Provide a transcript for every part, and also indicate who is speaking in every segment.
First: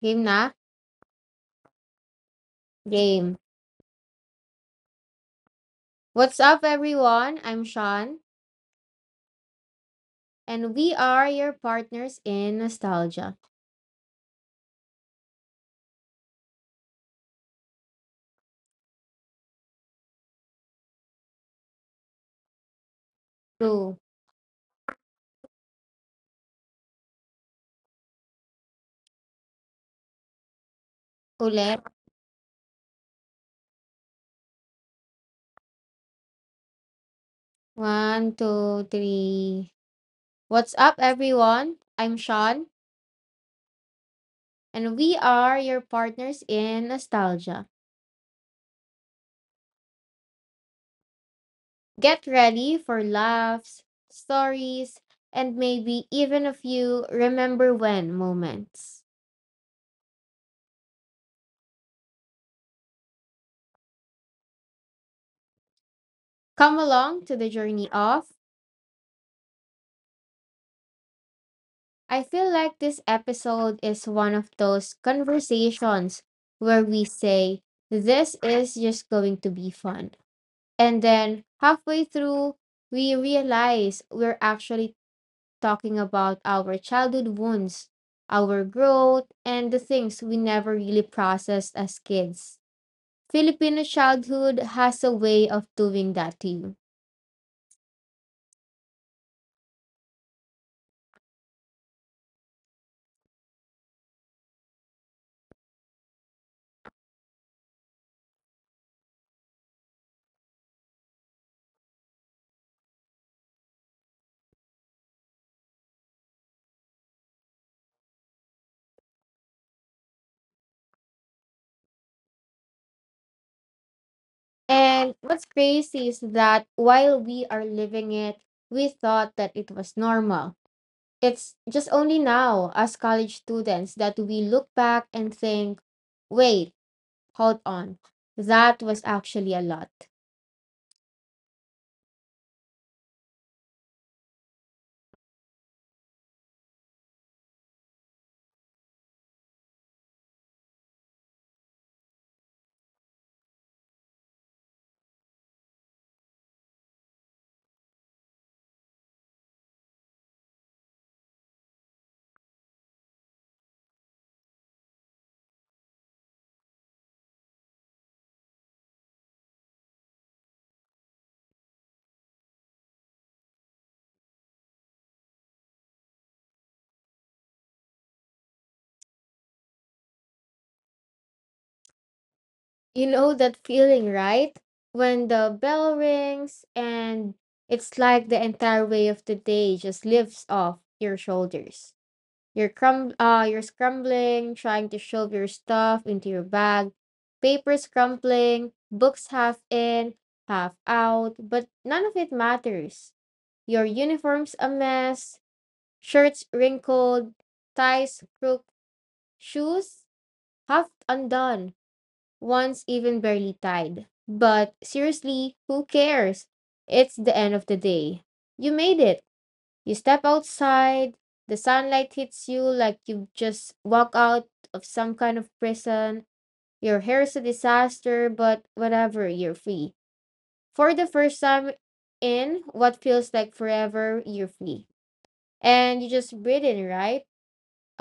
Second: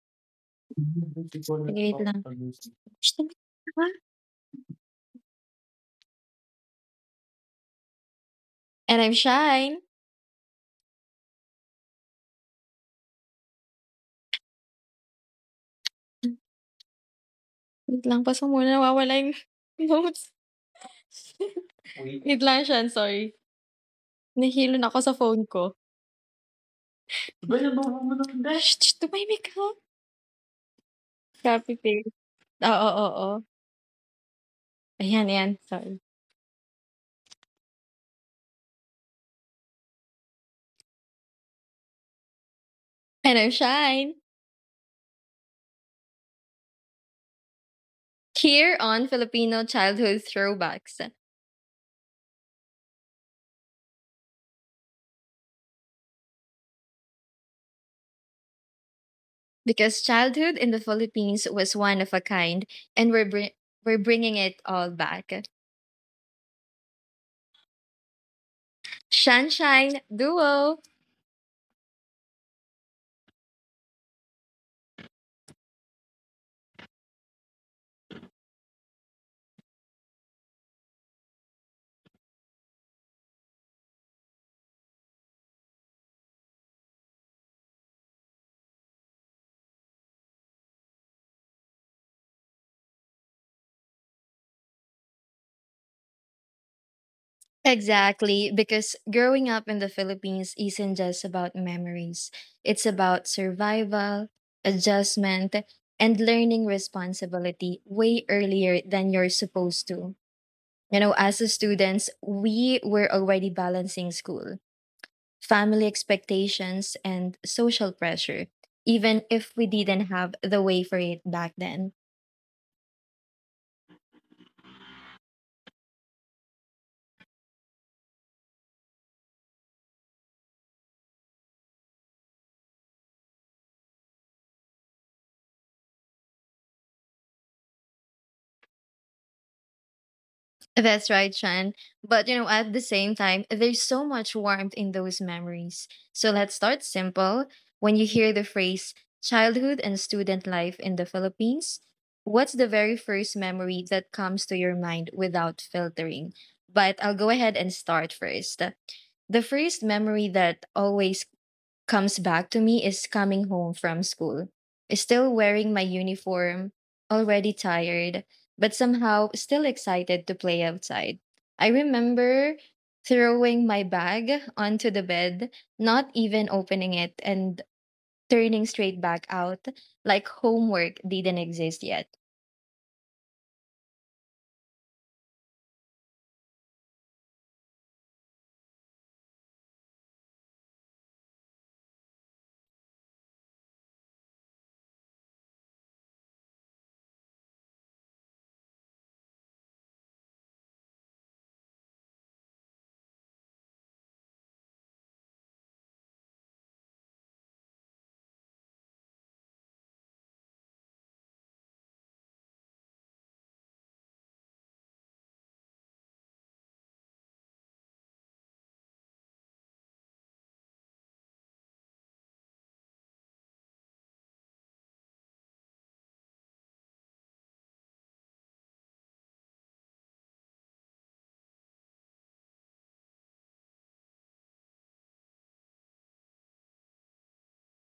Speaker 1: game na?
Speaker 2: Sige, wait lang.
Speaker 1: Game. What's up everyone? I'm Sean
Speaker 2: And I'm Shine.
Speaker 1: and we are your partners in nostalgia.
Speaker 2: Wait lang, pause mo muna, nawawala yung notes. Wait lang, Shine, sorry.
Speaker 1: Two.
Speaker 2: Nahilon ako sa phone ko. Shh, shh, tumahimik ka. Copy
Speaker 1: Ulit.
Speaker 2: paste. Oo, oo, oo. Ayan, ayan, sorry.
Speaker 1: One, two, three. What's up everyone? I'm Sean
Speaker 2: And I'm Shine.
Speaker 1: and we are your partners in nostalgia.
Speaker 2: Here on Filipino Childhood Throwbacks.
Speaker 1: Get ready for laughs, stories, and maybe even a few remember when moments.
Speaker 2: Because childhood in the Philippines was one of a kind, and we're bringing it all back.
Speaker 1: Come along to the journey of
Speaker 2: Shine Shine Duo!
Speaker 1: I feel like this episode is one of those conversations where we say, this is just going to be fun. And then halfway through, we realize we're actually talking about our childhood wounds, our growth, and the things we never really processed as kids. Filipino childhood has a way of doing that to you.
Speaker 2: Exactly, because growing up in the Philippines isn't just about memories. It's about survival, adjustment, and learning responsibility way earlier than you're supposed to. You know, as a students, we were already balancing school, family expectations, and social pressure, even if we didn't have the way for it back then.
Speaker 1: And what's crazy is that while we are living it, we thought that it was normal. It's just only now, as college students, that we look back and think, wait, hold on, that was actually a lot.
Speaker 2: That's right, Sean. But you know, at the same time, there's so much warmth in those memories. So let's start simple. When you hear the phrase childhood and student life in the Philippines, what's the very first memory that comes to your mind without filtering? But I'll go ahead and start first. The first memory that always comes back to me is coming home from school. Still wearing my uniform, already tired, but somehow still excited to play outside. I remember throwing my bag onto the bed, not even opening it, and turning straight back out like homework didn't exist yet.
Speaker 1: You know that feeling, right? When the bell rings and it's like the entire weight of the day just lifts off your shoulders. You're scrambling, trying to shove your stuff into your bag, papers crumpling, books half in, half out, but none of it matters. Your uniform's a mess, shirts wrinkled, ties crooked, shoes half undone, once even barely tied. But seriously, who cares? It's the end of the day. You made it. You step outside, the sunlight hits you like you just walk out of some kind of prison. Your hair's a disaster, but whatever, you're free. For the first time in what feels like forever, you're free. And you just breathe in, right?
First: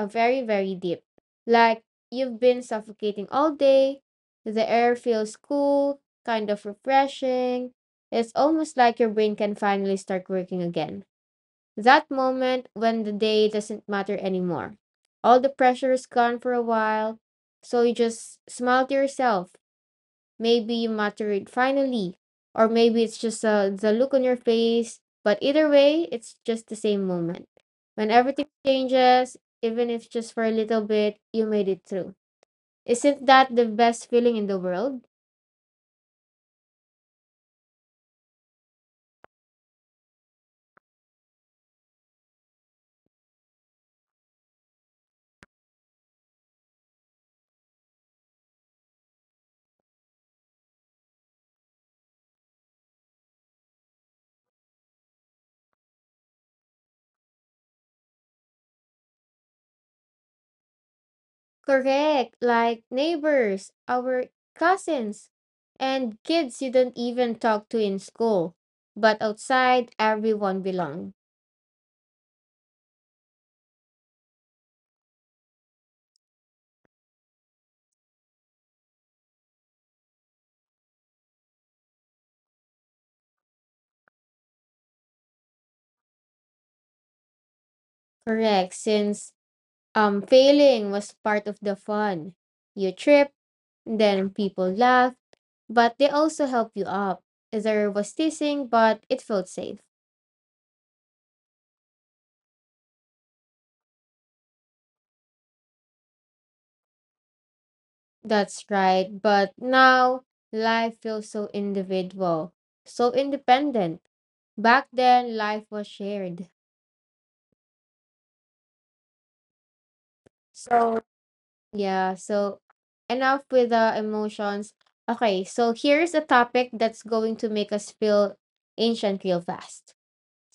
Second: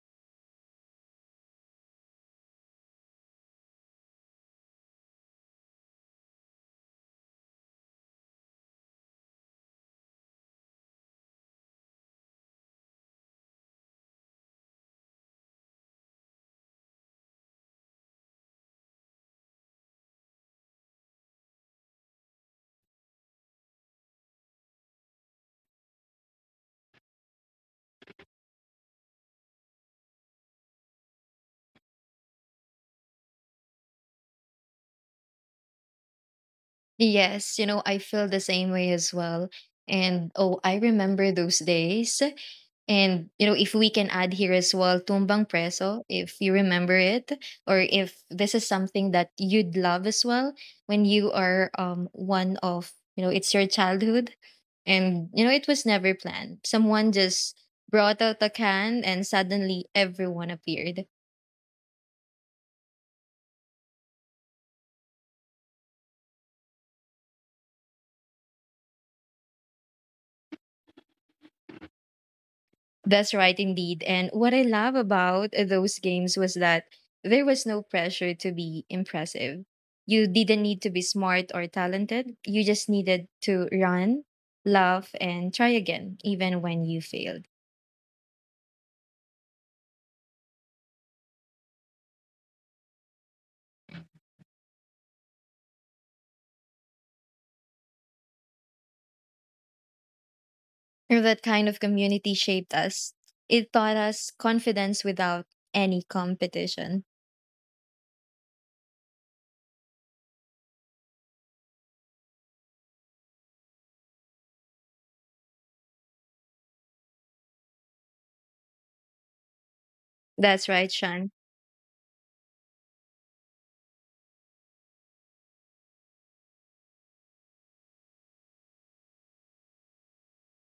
Speaker 1: A very, very deep. Like you've been suffocating all day. The air feels cool, kind of refreshing. It's almost like your brain can finally start working again. That moment when the day doesn't matter anymore. All the pressure is gone for a while. So you just smile to yourself, maybe you matured finally, or maybe it's just the look on your face. But either way, it's just the same moment. When everything changes, even if just for a little bit, you made it through. Isn't that the best feeling in the world?
Speaker 2: Yes, you know, I feel the same way as well. And oh, I remember those days. And you know, if we can add here as well, tumbang preso, if you remember it, or if this is something that you'd love as well, when you are one of you know, it's your childhood, and you know, it was never planned. Someone just brought out a can, and suddenly everyone appeared.
Speaker 1: Correct. Like neighbors, our cousins, and kids you don't even talk to in school. But outside, everyone belong.
Speaker 2: That's right, indeed. And what I love about those games was that there was no pressure to be impressive. You didn't need to be smart or talented. You just needed to run, laugh, and try again, even when you failed.
Speaker 1: Correct. Since failing was part of the fun. You trip. Then people laugh, but they also help you up. There was teasing, but it felt safe.
Speaker 2: And that kind of community shaped us. It taught us confidence without any competition.
Speaker 1: That's right. But now life feels so individual, so independent. Back then, life was shared.
Speaker 2: That's right,
Speaker 1: So,
Speaker 2: Sean.
Speaker 1: yeah, so enough with the emotions. Okay, so here's a topic that's going to make us feel ancient real fast.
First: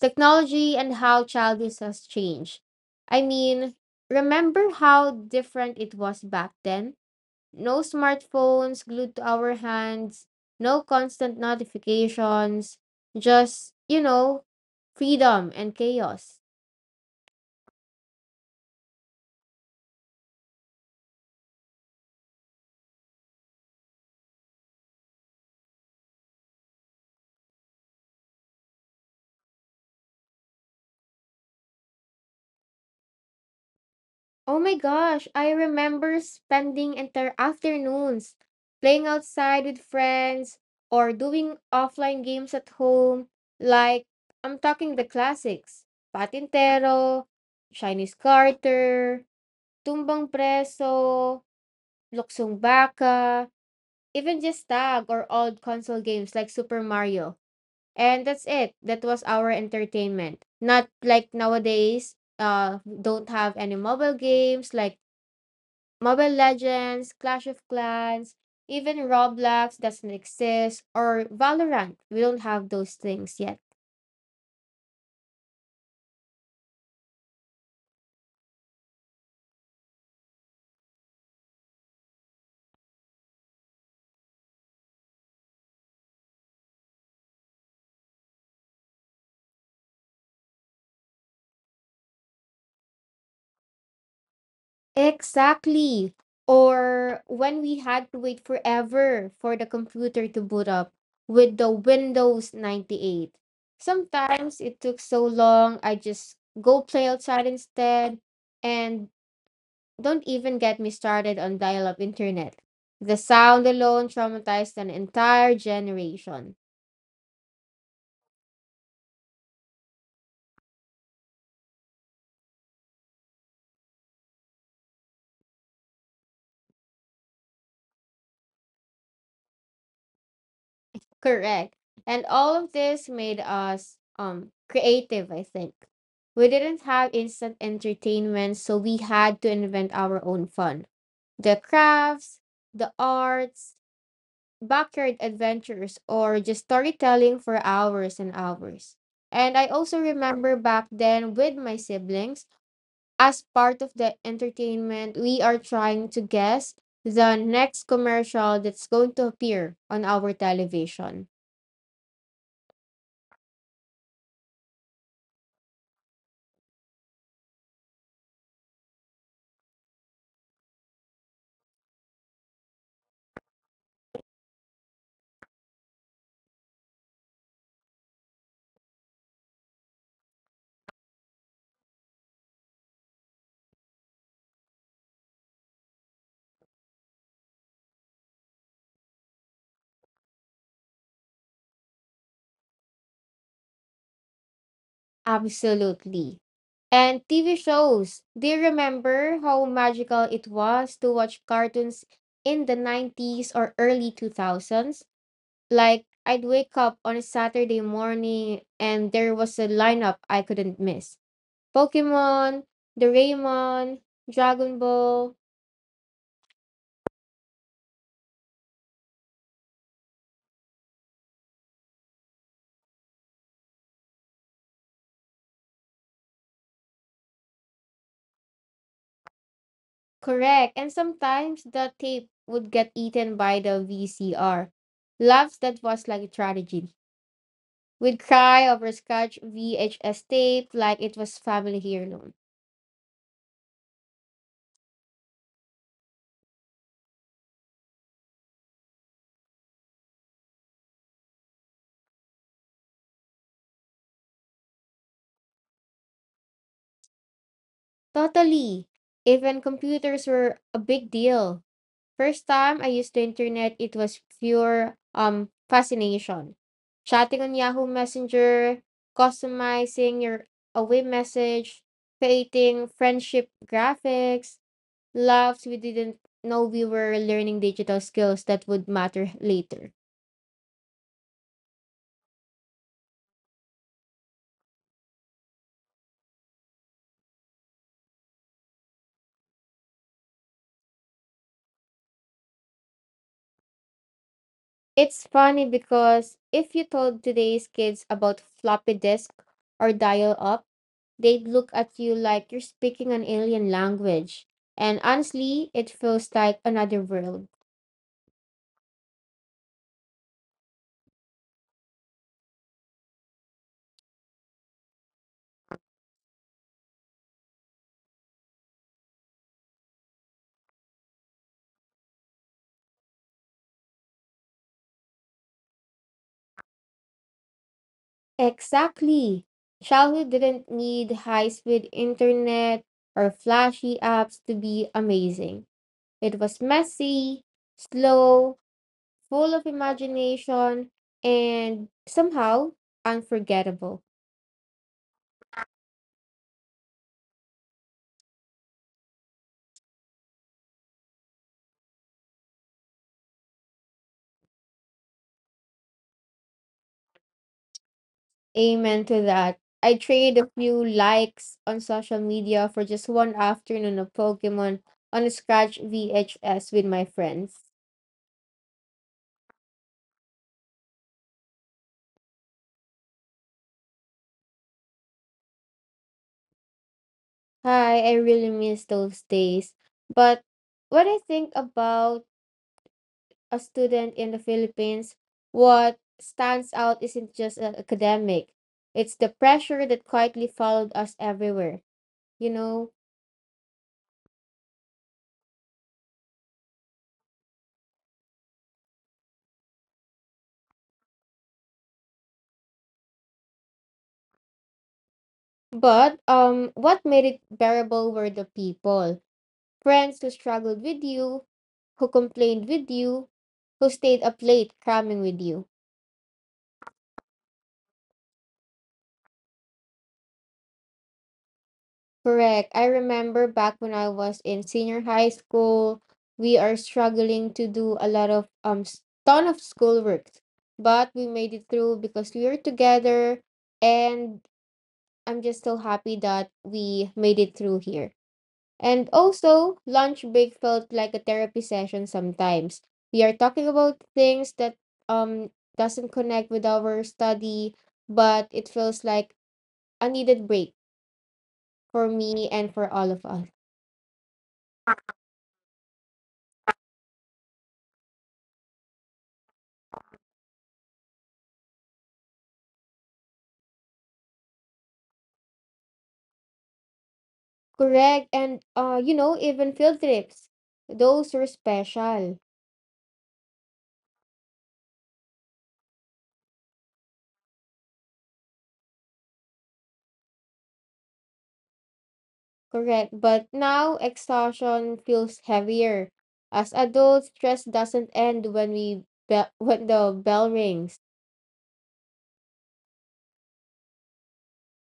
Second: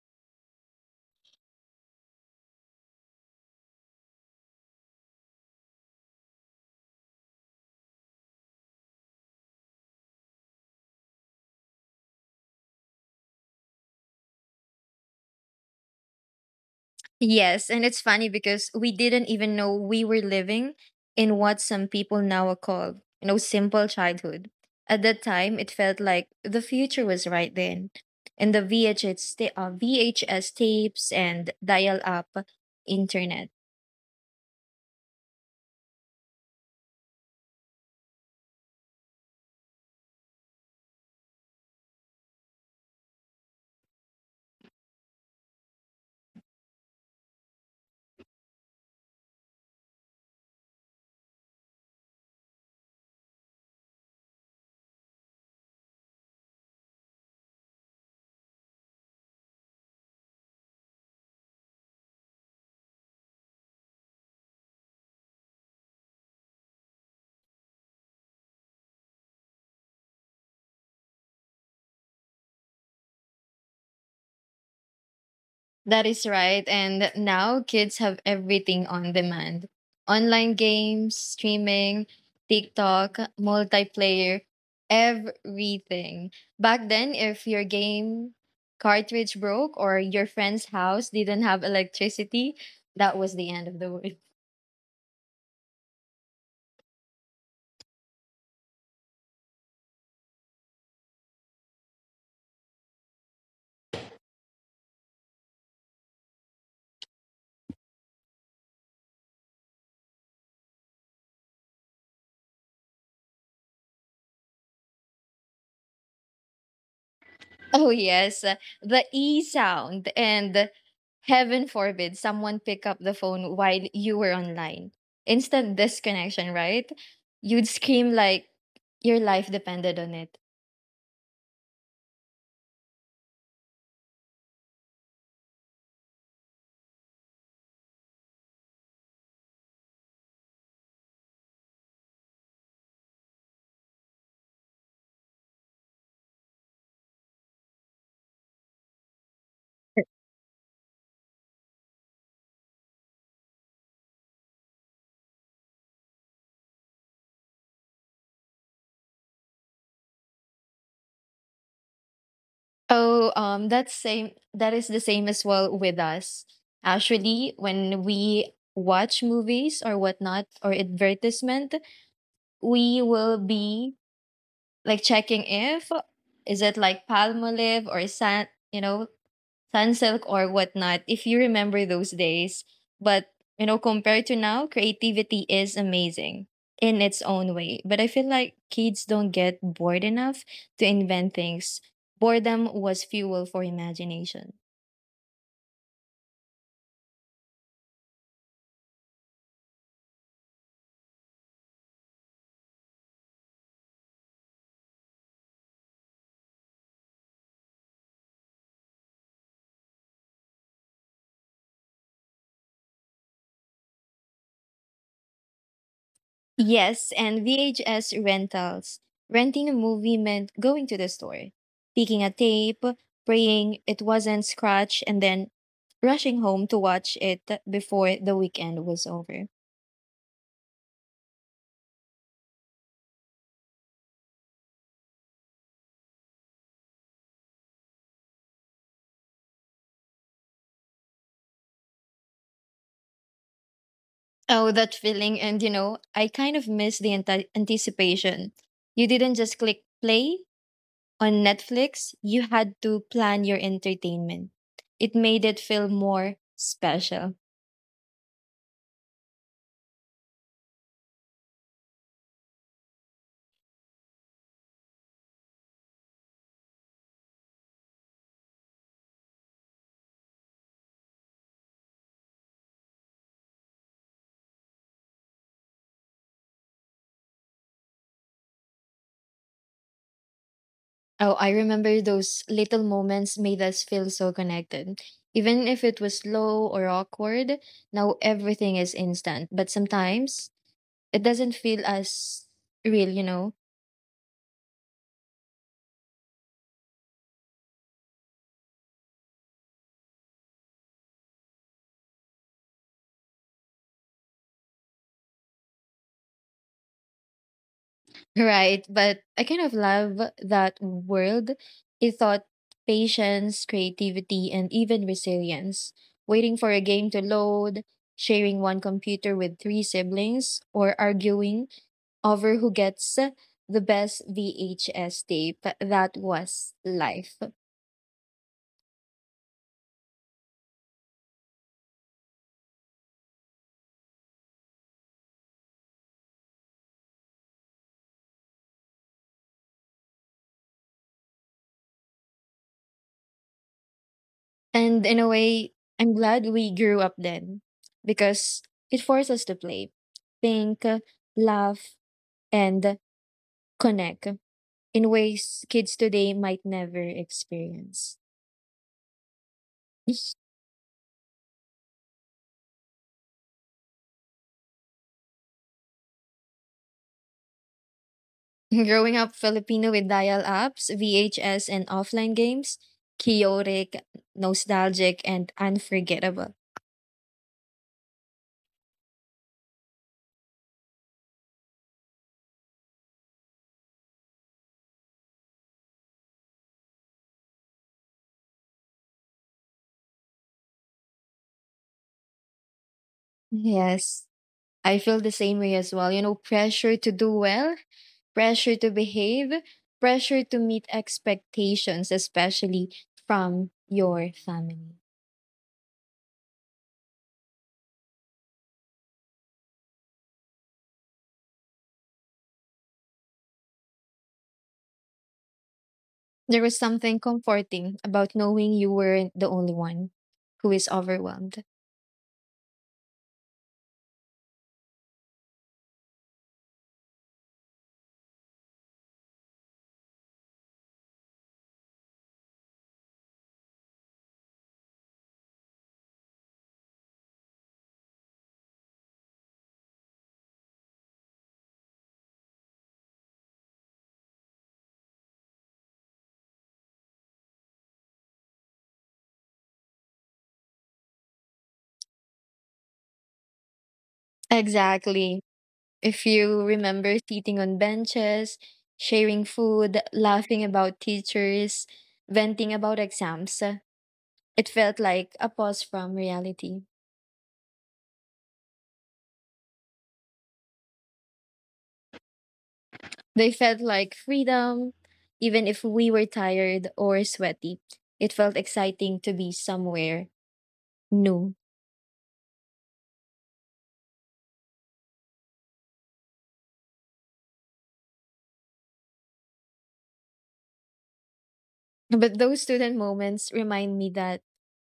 Speaker 1: Technology and how childish has changed. I mean, remember how different it was back then? No smartphones glued to our hands, no constant notifications, just, you know, freedom and chaos.
Speaker 2: Yes, and it's funny because we didn't even know we were living in what some people now are called, you know, simple childhood. At that time, it felt like the future was right then. And the VHS tapes and dial up internet.
Speaker 1: Oh my gosh, I remember spending entire afternoons playing outside with friends or doing offline games at home, like I'm talking the classics, Patintero, Chinese Carter, Tumbang Preso, Luksong Baka, even just tag or old console games like Super Mario. And that's it. That was our entertainment. Not like nowadays, don't have any mobile games like Mobile Legends, Clash of Clans, even Roblox doesn't exist, or Valorant. We don't have those things yet.
Speaker 2: That is right. And now kids have everything on demand, online games, streaming, TikTok, multiplayer, everything. Back then, if your game cartridge broke or your friend's house didn't have electricity, that was the end of the world.
Speaker 1: Exactly. Or when we had to wait forever for the computer to boot up with the Windows 98. Sometimes it took so long, I just go play outside instead. And don't even get me started on dial up internet. The sound alone traumatized an entire generation.
Speaker 2: Oh, yes. The E sound. And heaven forbid someone pick up the phone while you were online. Instant disconnection, right? You'd scream like your life depended on it.
Speaker 1: Correct. And all of this made us creative, I think. We didn't have instant entertainment, so we had to invent our own fun. The crafts, the arts, backyard adventures, or just storytelling for hours and hours. And I also remember back then with my siblings, as part of the entertainment, we are trying to guess the next commercial that's going to appear on our television.
Speaker 2: Oh, that's same. That is the same as well with us. Actually, when we watch movies or whatnot or advertisement, we will be like checking if is it like palmolive or san, you know, Sunsilk or whatnot, if you remember those days. But, you know, compared to now, creativity is amazing in its own way. But I feel like kids don't get bored enough to invent things. Boredom was fuel for imagination.
Speaker 1: Absolutely. And TV shows. Do you remember how magical it was to watch cartoons in the 90s or early 2000s? Like, I'd wake up on a Saturday morning and there was a lineup I couldn't miss. Pokemon, Doraemon, Dragon Ball.
Speaker 2: Yes, and VHS rentals. Renting a movie meant going to the store, picking a tape, praying it wasn't scratched, and then rushing home to watch it before the weekend was over.
Speaker 1: Correct. And sometimes the tape would get eaten by the VCR. Loves that was like a tragedy. We'd cry over scratch VHS tape like it was family heirloom.
Speaker 2: Oh, that feeling. And you know, I kind of miss the anticipation. You didn't just click play on Netflix, you had to plan your entertainment. It made it feel more special.
Speaker 1: Totally. Even computers were a big deal. First time I used the internet, it was pure fascination. Chatting on Yahoo Messenger, customizing your away message, creating friendship graphics, laughs we didn't know we were learning digital skills that would matter later.
Speaker 2: Oh, I remember those little moments made us feel so connected. Even if it was slow or awkward, now everything is instant. But sometimes it doesn't feel as real, you know?
Speaker 1: It's funny because if you told today's kids about floppy disk or dial up, they'd look at you like you're speaking an alien language. And honestly, it feels like another world.
Speaker 2: Right. But I kind of love that world. It taught patience, creativity, and even resilience. Waiting for a game to load, sharing one computer with three siblings, or arguing over who gets the best VHS tape. That was life.
Speaker 1: Exactly. Childhood didn't need high speed internet or flashy apps to be amazing. It was messy, slow, full of imagination, and somehow unforgettable.
Speaker 2: And in a way, I'm glad we grew up then because it forced us to play, think, laugh, and connect in ways kids today might never experience.
Speaker 1: Amen to that. I trade a few likes on social media for just one afternoon of Pokemon on a scratch VHS with my friends.
Speaker 2: Growing up Filipino with dial ups, VHS, and offline games, chaotic, nostalgic, and unforgettable.
Speaker 1: Hi, I really miss those days. But when I think about a student in the Philippines, what stands out isn't just academic, it's the pressure that quietly followed us everywhere, you know?
Speaker 2: Yes, I feel the same way as well. You know, pressure to do well, pressure to behave, pressure to meet expectations, especially from your family.
Speaker 1: But what made it bearable were the people, friends who struggled with you, who complained with you, who stayed up late cramming with you.
Speaker 2: There was something comforting about knowing you weren't the only one who is overwhelmed.
Speaker 1: Correct. I remember back when I was in senior high school, we are struggling to do a lot of ton of schoolwork, but we made it through because we were together, and I'm just so happy that we made it through here. And also, lunch break felt like a therapy session sometimes. We are talking about things that um doesn't connect with our study, but it feels like a needed break for me and for all of us.
Speaker 2: Exactly. If you remember sitting on benches, sharing food, laughing about teachers, venting about exams, it felt like a pause from reality.
Speaker 1: Correct. And you know, even field trips, those were special.
Speaker 2: They felt like freedom, even if we were tired or sweaty. It felt exciting to be somewhere new.
Speaker 1: Correct. But now exhaustion feels heavier. As adults, stress doesn't end when we when the bell rings.
Speaker 2: But those student moments remind me that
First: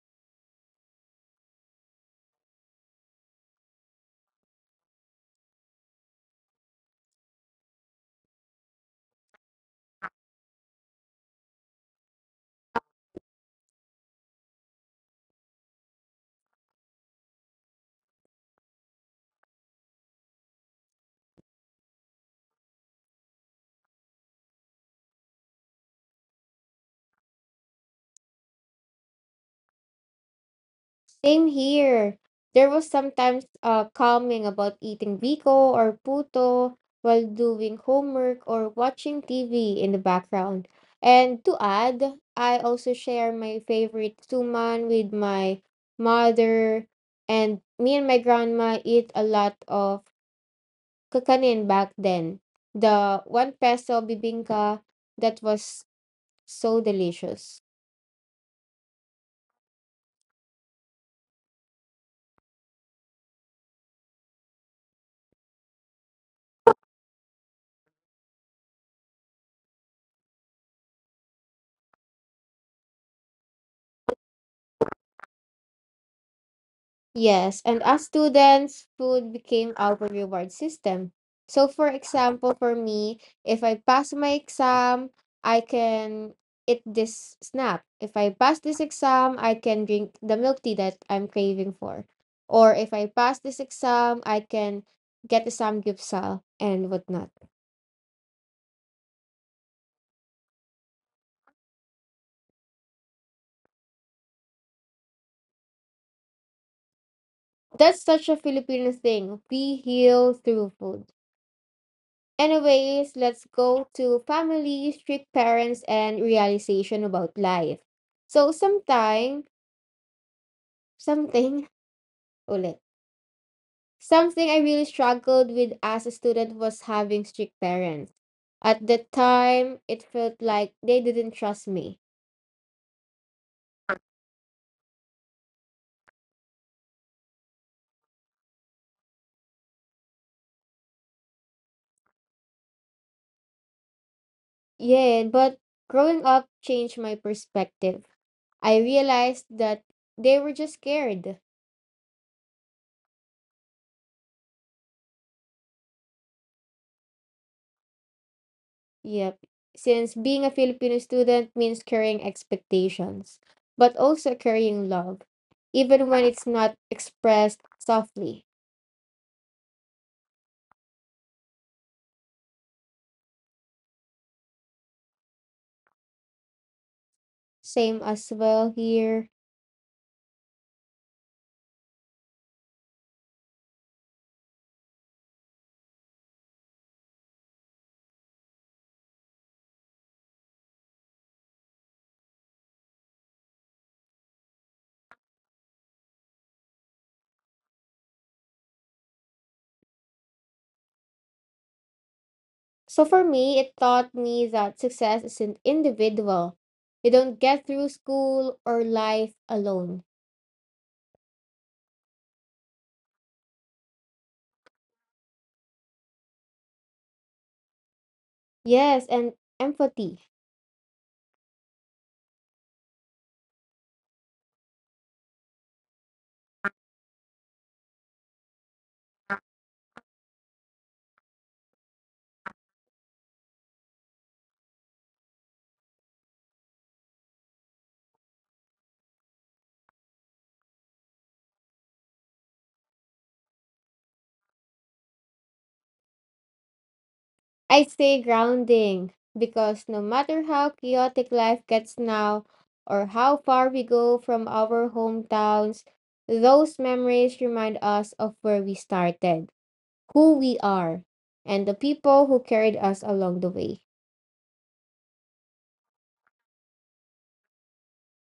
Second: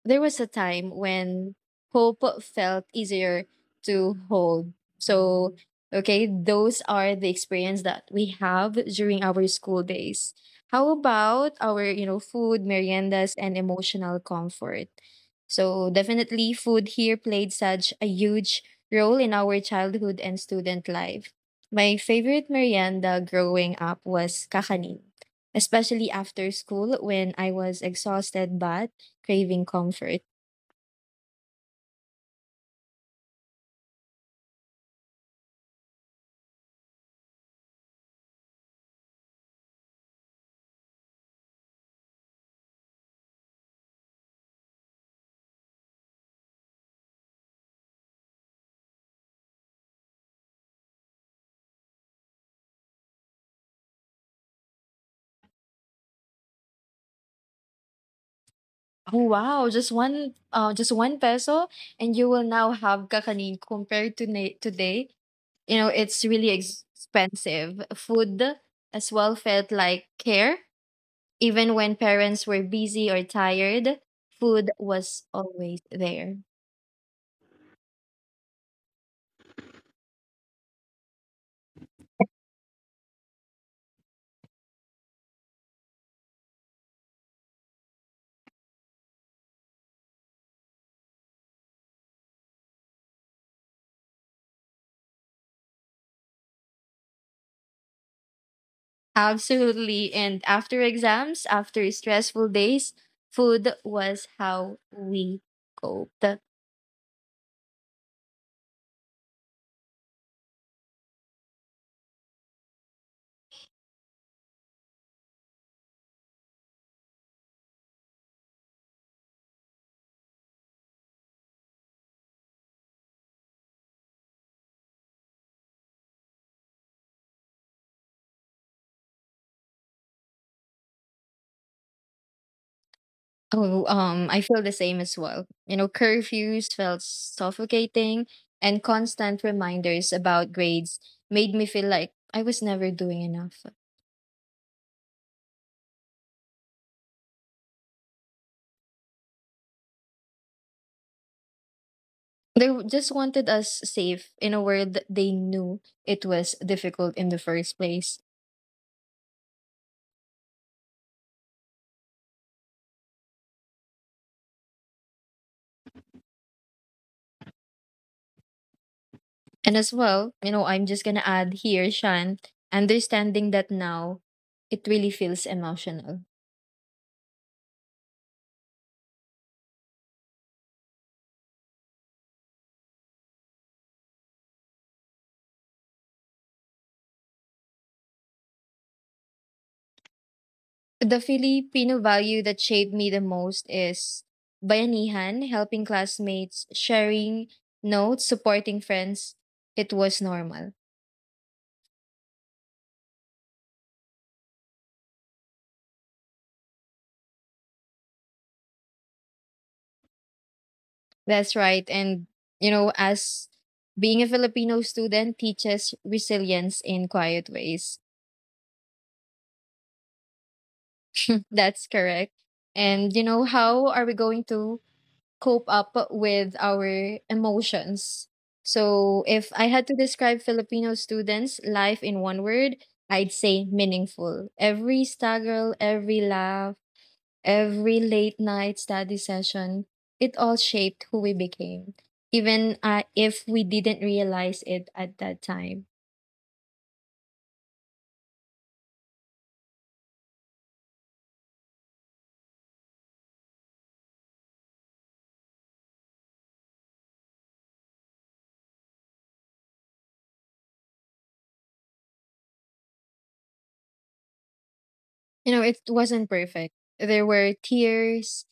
Speaker 2: there was a time when hope felt easier to hold. So, okay, those are the experience that we have during our school days. How about our, you know, food, meriendas, and emotional comfort? So, definitely food here played such a huge role in our childhood and student life. My favorite merienda growing up was kakanin, especially after school when I was exhausted but craving comfort.
Speaker 1: Same here. There was sometimes calming about eating biko or puto while doing homework or watching TV in the background. And to add, I also share my favorite suman with my mother, and me and my grandma eat a lot of kakanin back then. The one peso bibingka, that was so delicious.
Speaker 2: Oh wow, just one peso and you will now have kakanin compared to today. You know, it's really expensive. Food as well felt like care. Even when parents were busy or tired, food was always there.
Speaker 1: Yes, and as students, food became our reward system. So, for example, for me, if I pass my exam, I can eat this snack. If I pass this exam, I can drink the milk tea that I'm craving for. Or if I pass this exam, I can get the samgyeopsal and whatnot.
Speaker 2: Absolutely. And after exams, after stressful days, food was how we coped.
Speaker 1: That's such a Filipino thing. We heal through food. Anyways, let's go to family, strict parents, and realization about life. So sometime, something, ulit, something I really struggled with as a student was having strict parents. At the time, it felt like they didn't trust me.
Speaker 2: Oh, I feel the same as well. You know, curfews felt suffocating, and constant reminders about grades made me feel like I was never doing enough.
Speaker 1: Yeah, but growing up changed my perspective. I realized that they were just scared.
Speaker 2: They just wanted us safe in a world that they knew it was difficult in the first place.
Speaker 1: Yep. Since being a Filipino student means carrying expectations, but also carrying love, even when it's not expressed softly.
Speaker 2: And as well, you know, I'm just gonna add here, Shan, understanding that now it really feels emotional.
Speaker 1: Same as well here.
Speaker 2: The Filipino value that shaped me the most is bayanihan, helping classmates, sharing notes, supporting friends. It was normal.
Speaker 1: So for me, it taught me that success isn't individual. You don't get through school or life alone.
Speaker 2: That's right. And, you know, as being a Filipino student teaches resilience in quiet ways.
Speaker 1: Yes, and empathy.
Speaker 2: That's correct. And, you know, how are we going to cope up with our emotions. So, if I had to describe Filipino students' life in one word, I'd say meaningful. Every struggle, every laugh, every late night study session, it all shaped who we became, even if we didn't realize it at that time.
Speaker 1: I say grounding because no matter how chaotic life gets now or how far we go from our hometowns, those memories remind us of where we started, who we are, and the people who carried us along the way.
Speaker 2: You know, it wasn't perfect. There were tears,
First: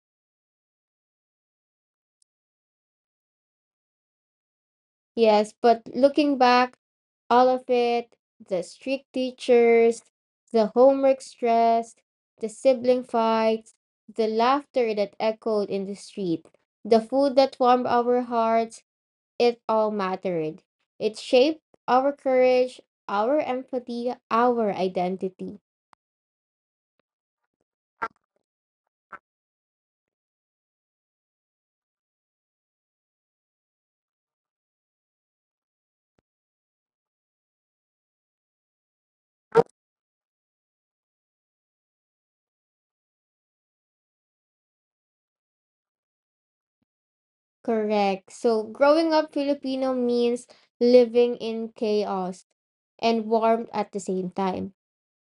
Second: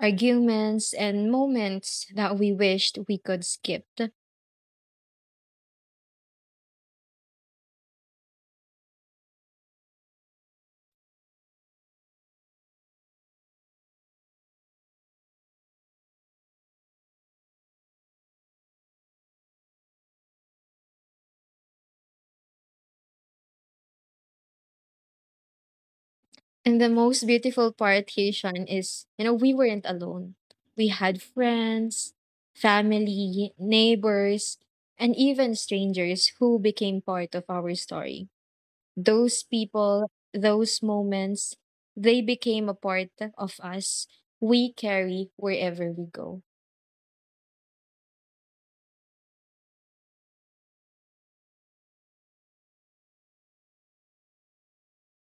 Speaker 2: arguments, and moments that we wished we could skip.
Speaker 1: Yes, but looking back, all of it, the strict teachers, the homework stress, the sibling fights, the laughter that echoed in the street, the food that warmed our hearts, it all mattered. It shaped our courage, our empathy, our identity.
Speaker 2: And the most beautiful part, Haitian, is you know, we weren't alone. We had friends, family, neighbors, and even strangers who became part of our story. Those people, those moments, they became a part of us we carry wherever we go.
Speaker 1: Correct. So growing up Filipino means living in chaos and warmth at the same time,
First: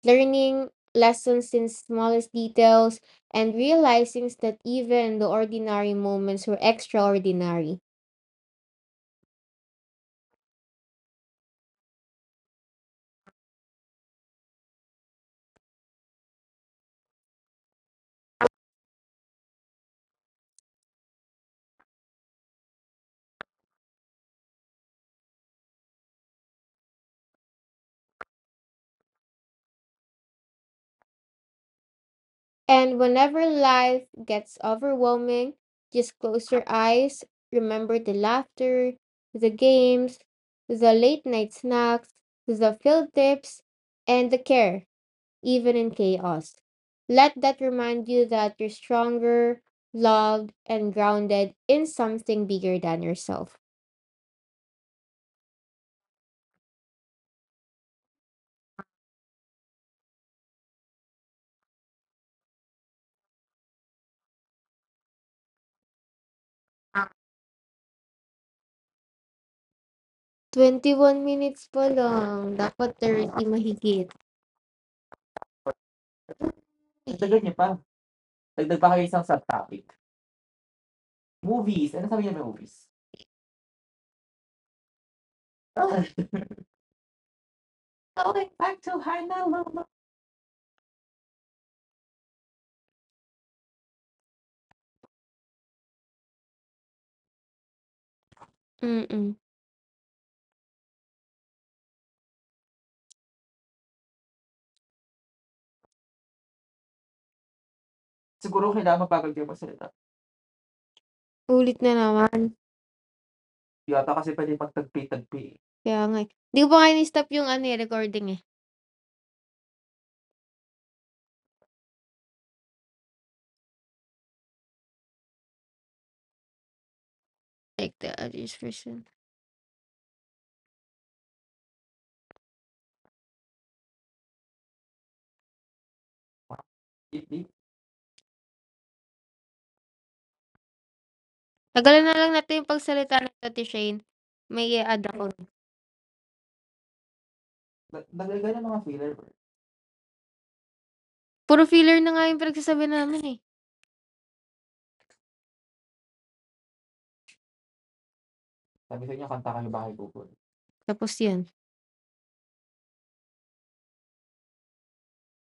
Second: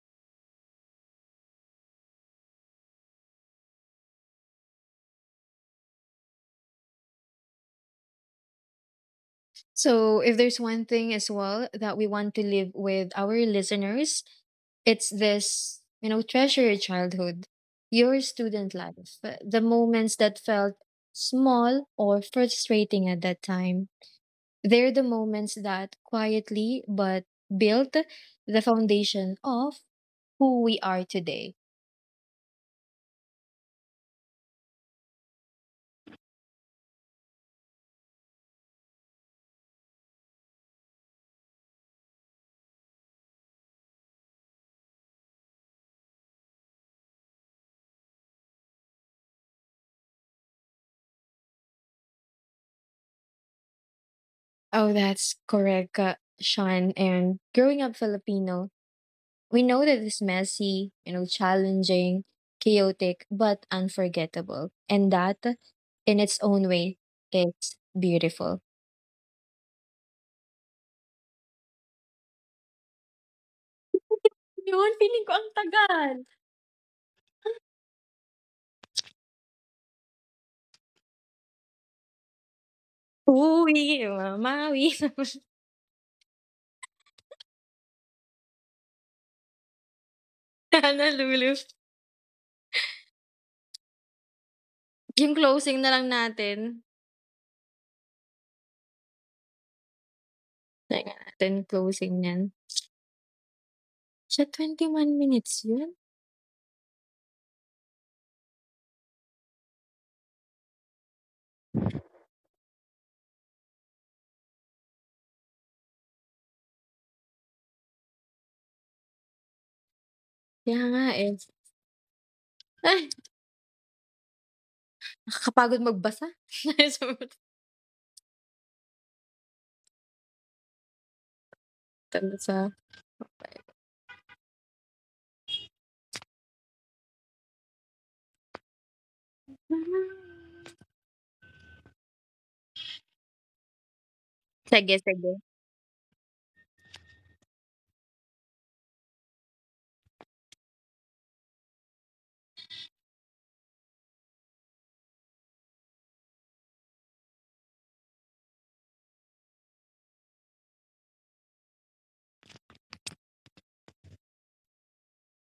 Speaker 1: learning lessons in smallest details and realizing that even the ordinary moments were extraordinary.
Speaker 2: So, if there's one thing as well that we want to leave with our listeners, it's this, you know, treasure your childhood, your student life, the moments that felt small or frustrating at that time. They're the moments that quietly but built the foundation of who we are today.
Speaker 1: And whenever life gets overwhelming, just close your eyes, remember the laughter, the games, the late night snacks, the field trips, and the care, even in chaos. Let that remind you that you're stronger, loved, and grounded in something bigger than yourself.
Speaker 2: Oh, that's correct, Sean. And growing up Filipino, we know that it's messy, you know, challenging, chaotic, but unforgettable. And that, in its own way, it's beautiful.
Speaker 1: 21 minutes pa lang. Dapat 30 mahigit.
Speaker 2: Yun, feeling ko ang tagal.
Speaker 1: Ang tagal niya pa.
Speaker 2: Uwi, mamawi. Sana lulu. Yung closing na lang natin.
Speaker 1: Mm-mm.
Speaker 2: Teka natin, closing niyan. Siya, 1 minutes yun?
Speaker 1: Ulit na naman. Kaya nga eh. 'Di ko pa nga ini-stop yung ano eh, recording eh.
Speaker 2: Kaya nga eh. Ay, nakakapagod magbasa. Sabi ko,
Speaker 1: Like the others person.
Speaker 2: tanda Sa,
Speaker 1: Tanggalan na lang natin yung pagsalita ng Ate Shane. May
Speaker 2: sige,
Speaker 1: i-add ako.
Speaker 2: sige.
Speaker 1: Puro filler na nga yung pinagsasabi namin eh. Tapos yan.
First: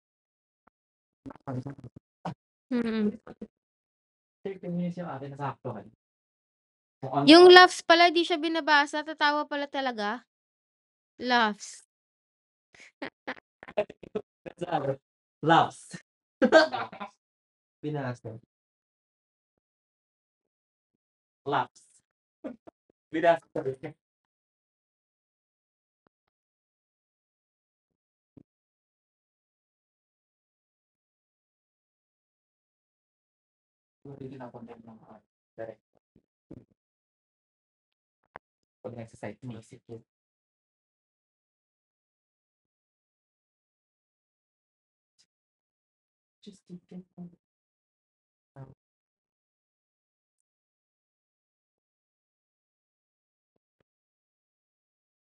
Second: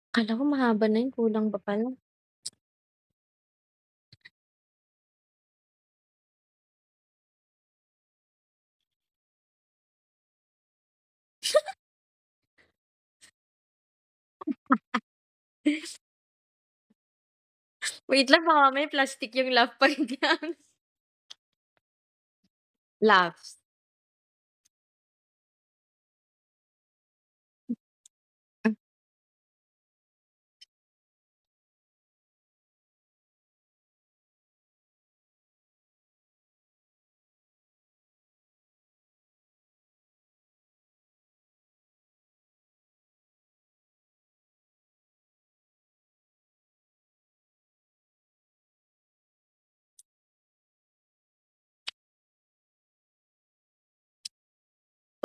Speaker 2: Akala ko mahaba na yun, kulang pa pala.
Speaker 1: Mm. Yung laughs pala, di siya binabasa. Tatawa pala talaga. Laughs.
Speaker 2: Wait lang baka mamaya plastic yung love pa rin yan. Laughs.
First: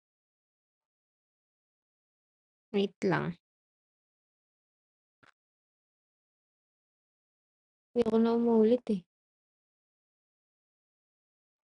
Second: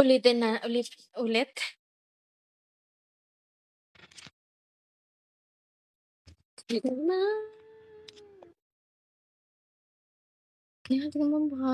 Speaker 2: Ulitin na ulit ulit?
Speaker 1: Wait lang.
Speaker 2: Ulitin na.
Speaker 1: Hindi ko na umuulit eh.
Speaker 2: Kaya tingnan mo ba,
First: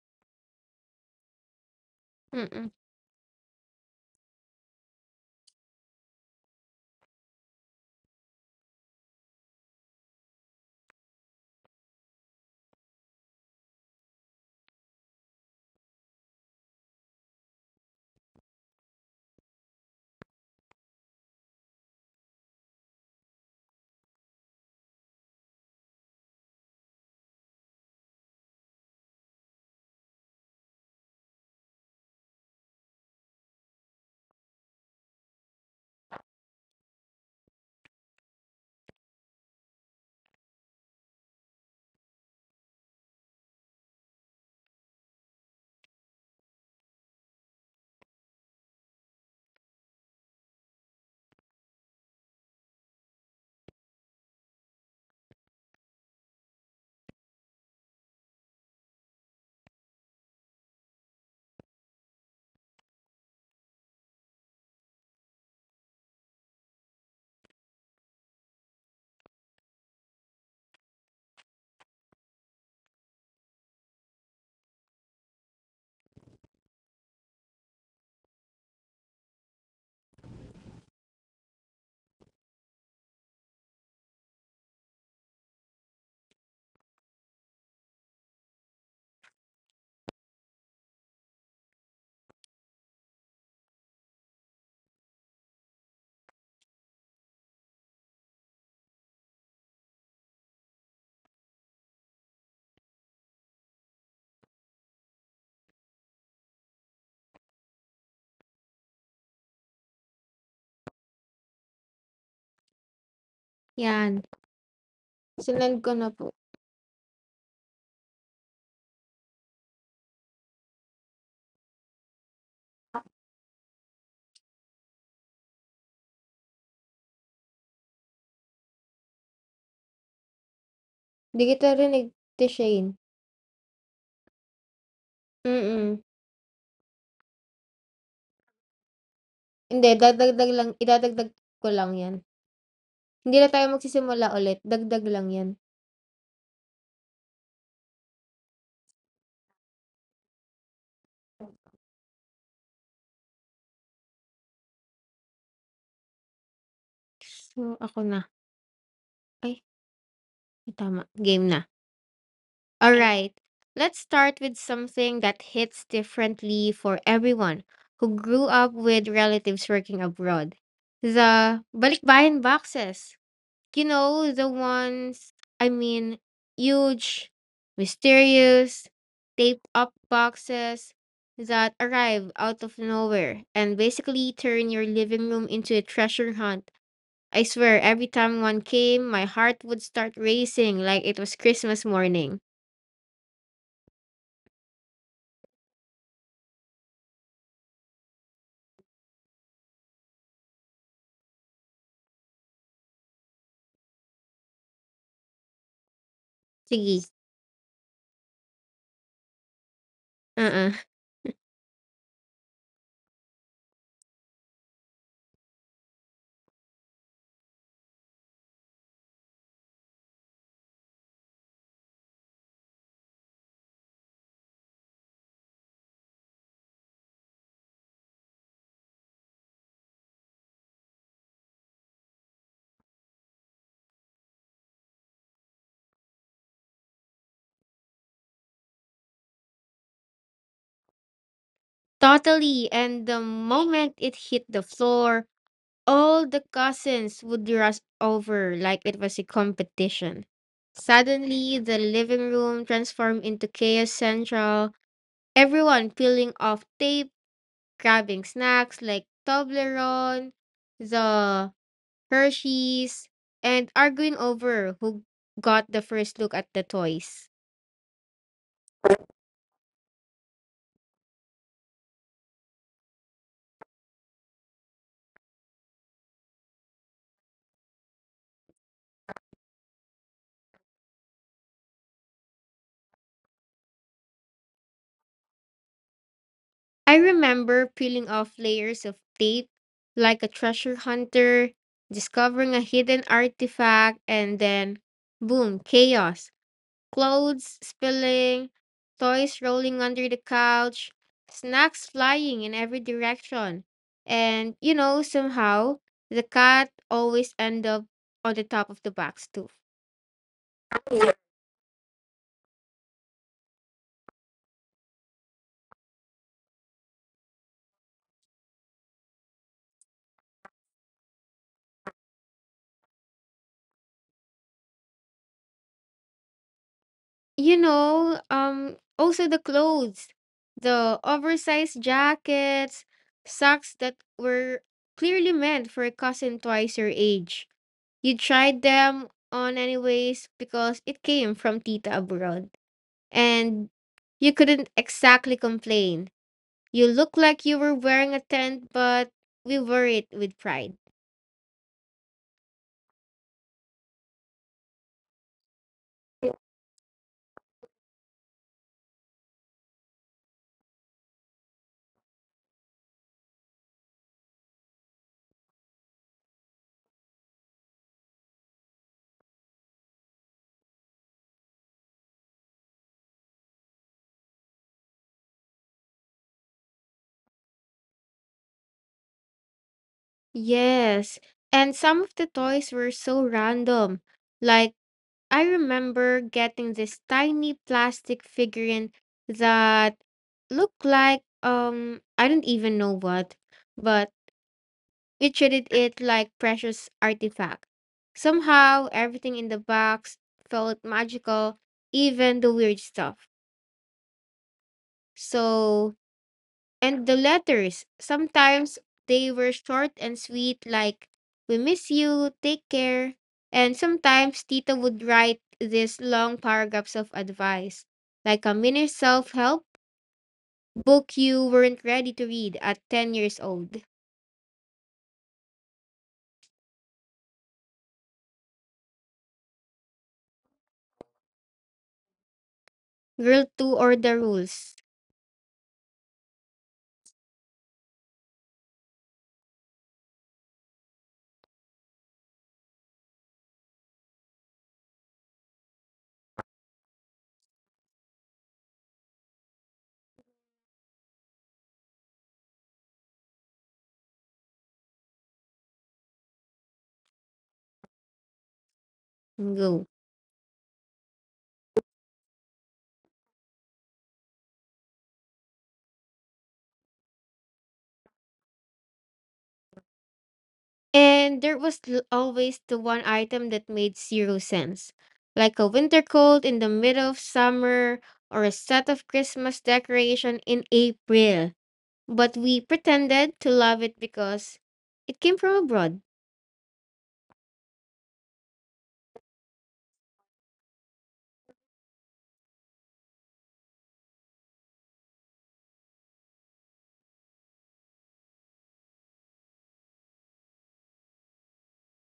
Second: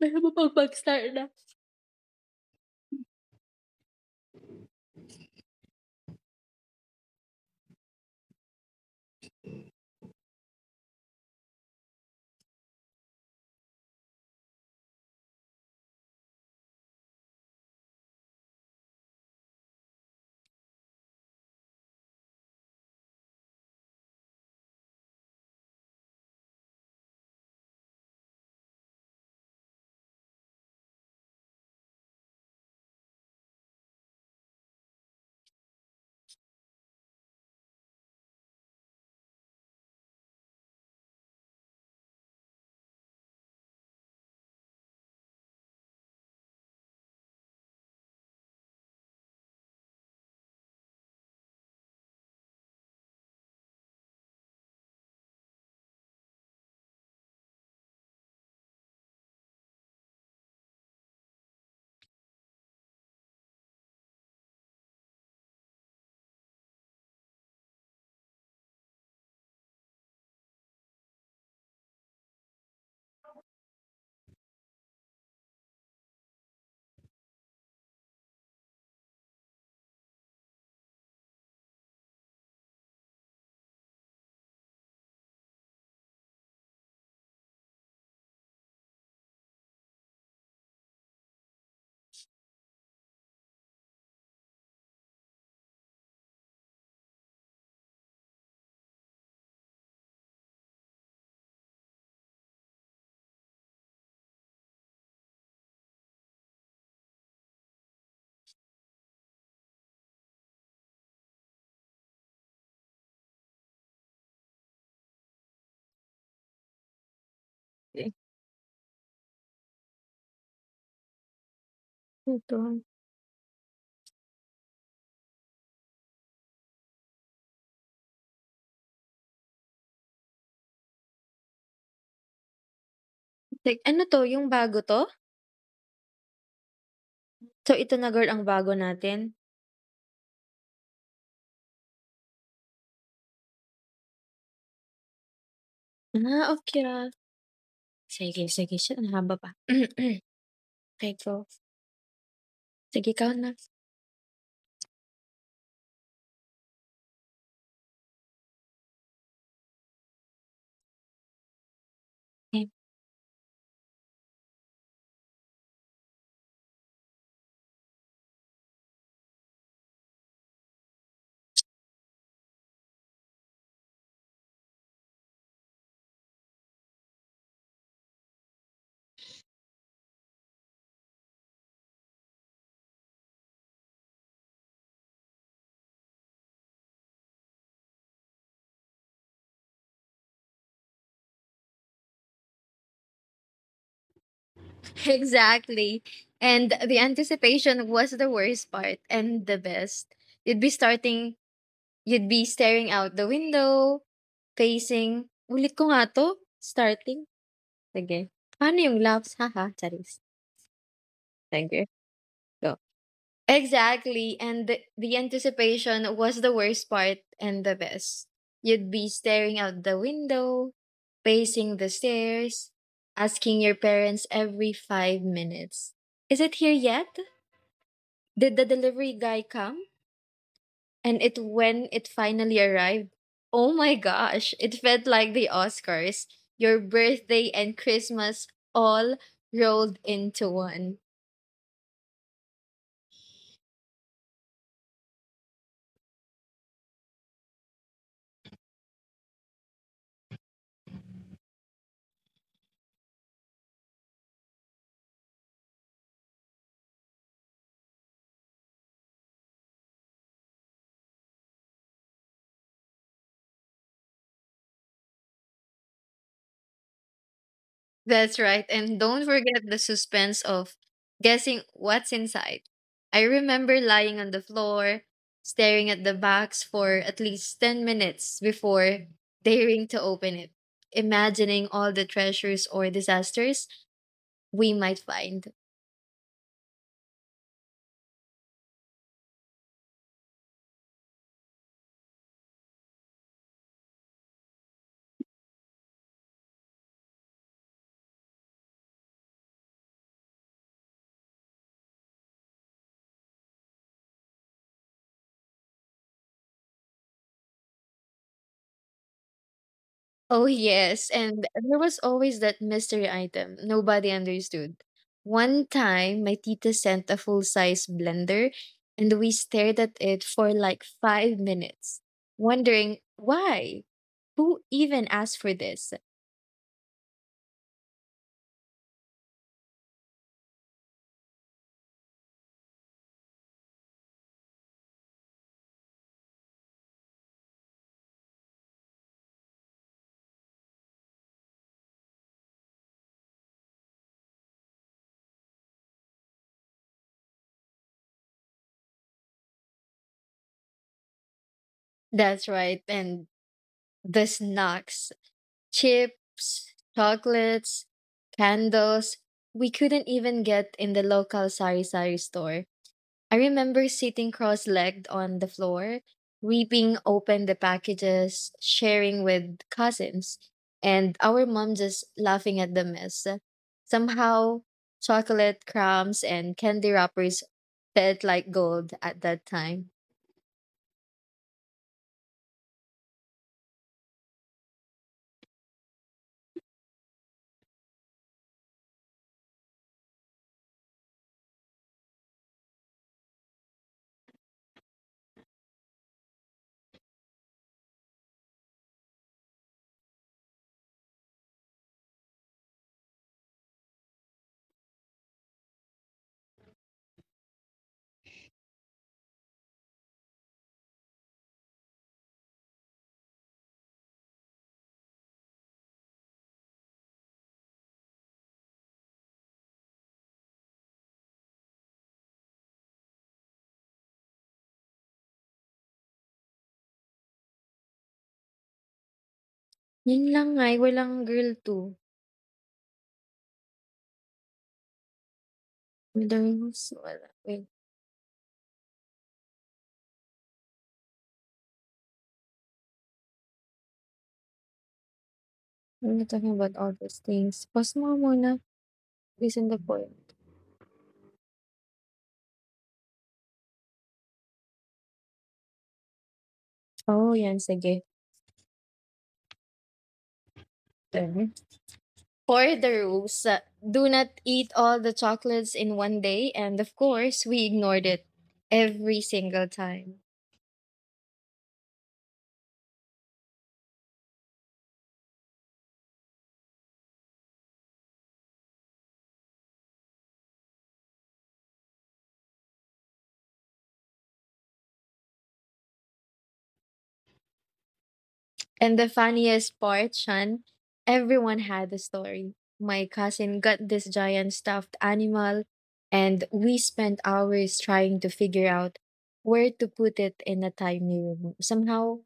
Speaker 2: mapapag-start na.
Speaker 1: Mm. Yan. Sinend ko na po.
Speaker 2: Eh, ito.
Speaker 1: Di kita rinig, Ate Shane.
Speaker 2: Like, ano 'to, yung bago 'to?
Speaker 1: Mm.
Speaker 2: So, ito na girl ang bago natin?
Speaker 1: Hindi, dadagdag lang. Idadagdag ko lang yan. Hindi na tayo magsisimula ulit. Dagdag lang yan.
Speaker 2: Ah, okay na. Sige, sige shit ang haba pa. Okay go. Sige ikaw na.
Speaker 1: So, ako na. Ay, tama. Game na. Mm.
Speaker 2: Okay.
Speaker 1: Alright. Let's start with something that hits differently for everyone who grew up with relatives working abroad. The balikbayan boxes. You know, the ones, I mean, huge, mysterious, taped up boxes that arrive out of nowhere and basically turn your living room into a treasure hunt. I swear, every time one came, my heart would start racing like it was Christmas morning.
Speaker 2: Exactly. And the anticipation was the worst part and the best. You'd be starting You'd be staring out the window, facing ulit ko nga 'to?
Speaker 1: Sige.
Speaker 2: Starting? Sige. Paano yung loves? Haha, charis.
Speaker 1: Uh-uh.
Speaker 2: Sige, go. Exactly, and the anticipation was the worst part and the best. You'd be staring out the window, pacing the stairs, asking your parents every 5 minutes, "Is it here yet? Did the delivery guy come?" And it when it finally arrived, oh my gosh, it felt like the Oscars, your birthday and Christmas all rolled into one.
Speaker 1: Totally. And the moment it hit the floor, all the cousins would rush over like it was a competition. Suddenly, the living room transformed into chaos central. Everyone peeling off tape, grabbing snacks like Toblerone, the Hershey's, and arguing over who got the first look at the toys.
Speaker 2: That's right. And don't forget the suspense of guessing what's inside. I remember lying on the floor, staring at the box for at least 10 minutes before daring to open it, imagining all the treasures or disasters we might find.
Speaker 1: I remember peeling off layers of tape like a treasure hunter, discovering a hidden artifact, and then boom, chaos. Clothes spilling, toys rolling under the couch, snacks flying in every direction. And you know, somehow the cat always end up on the top of the box too.
Speaker 2: Oh, yes. And there was always that mystery item nobody understood. One time, my tita sent a full size blender, and we stared at it for like 5 minutes, wondering why? Who even asked for this?
Speaker 1: Also the clothes, the oversized jackets, socks that were clearly meant for a cousin twice your age. You tried them on anyways because it came from Tita abroad. And you couldn't exactly complain. You looked like you were wearing a tent, but we wore it with pride.
Speaker 2: That's right. And the snacks,
Speaker 1: Yeah.
Speaker 2: chips, chocolates, candles, we couldn't even get in the local sari sari store. I remember sitting cross legged on the floor, weeping open the packages, sharing with cousins, and our mom just laughing at the mess. Somehow, chocolate crumbs and candy wrappers felt like gold at that time.
Speaker 1: Yes, and some of the toys were so random. Like, I remember getting this tiny plastic figurine that looked like, I don't even know what, but we treated it like precious artifact. Somehow, everything in the box felt magical, even the weird stuff. So, and the letters, sometimes they were short and sweet, like, we miss you, take care. And sometimes Tita would write these long paragraphs of advice, like a mini self help book you weren't ready to read at 10 years old.
Speaker 2: Yun lang ay, walang girl too.
Speaker 1: Girl 2 or the rules.
Speaker 2: Madalas, wala. Wait, I'm not talking about all those things. Pause mo muna. Listen the point. Oh, yan, sige.
Speaker 1: Go.
Speaker 2: For the rules, do not eat all the chocolates in one day. And of course, we ignored it every single time.
Speaker 1: And there was always the one item that made zero sense, like a winter coat in the middle of summer or a set of Christmas decoration in April. But we pretended to love it because it came from abroad.
Speaker 2: And the funniest part, Sean, everyone had a story. My cousin got this giant stuffed animal, and we spent hours trying to figure out where to put it in a tiny room. Somehow,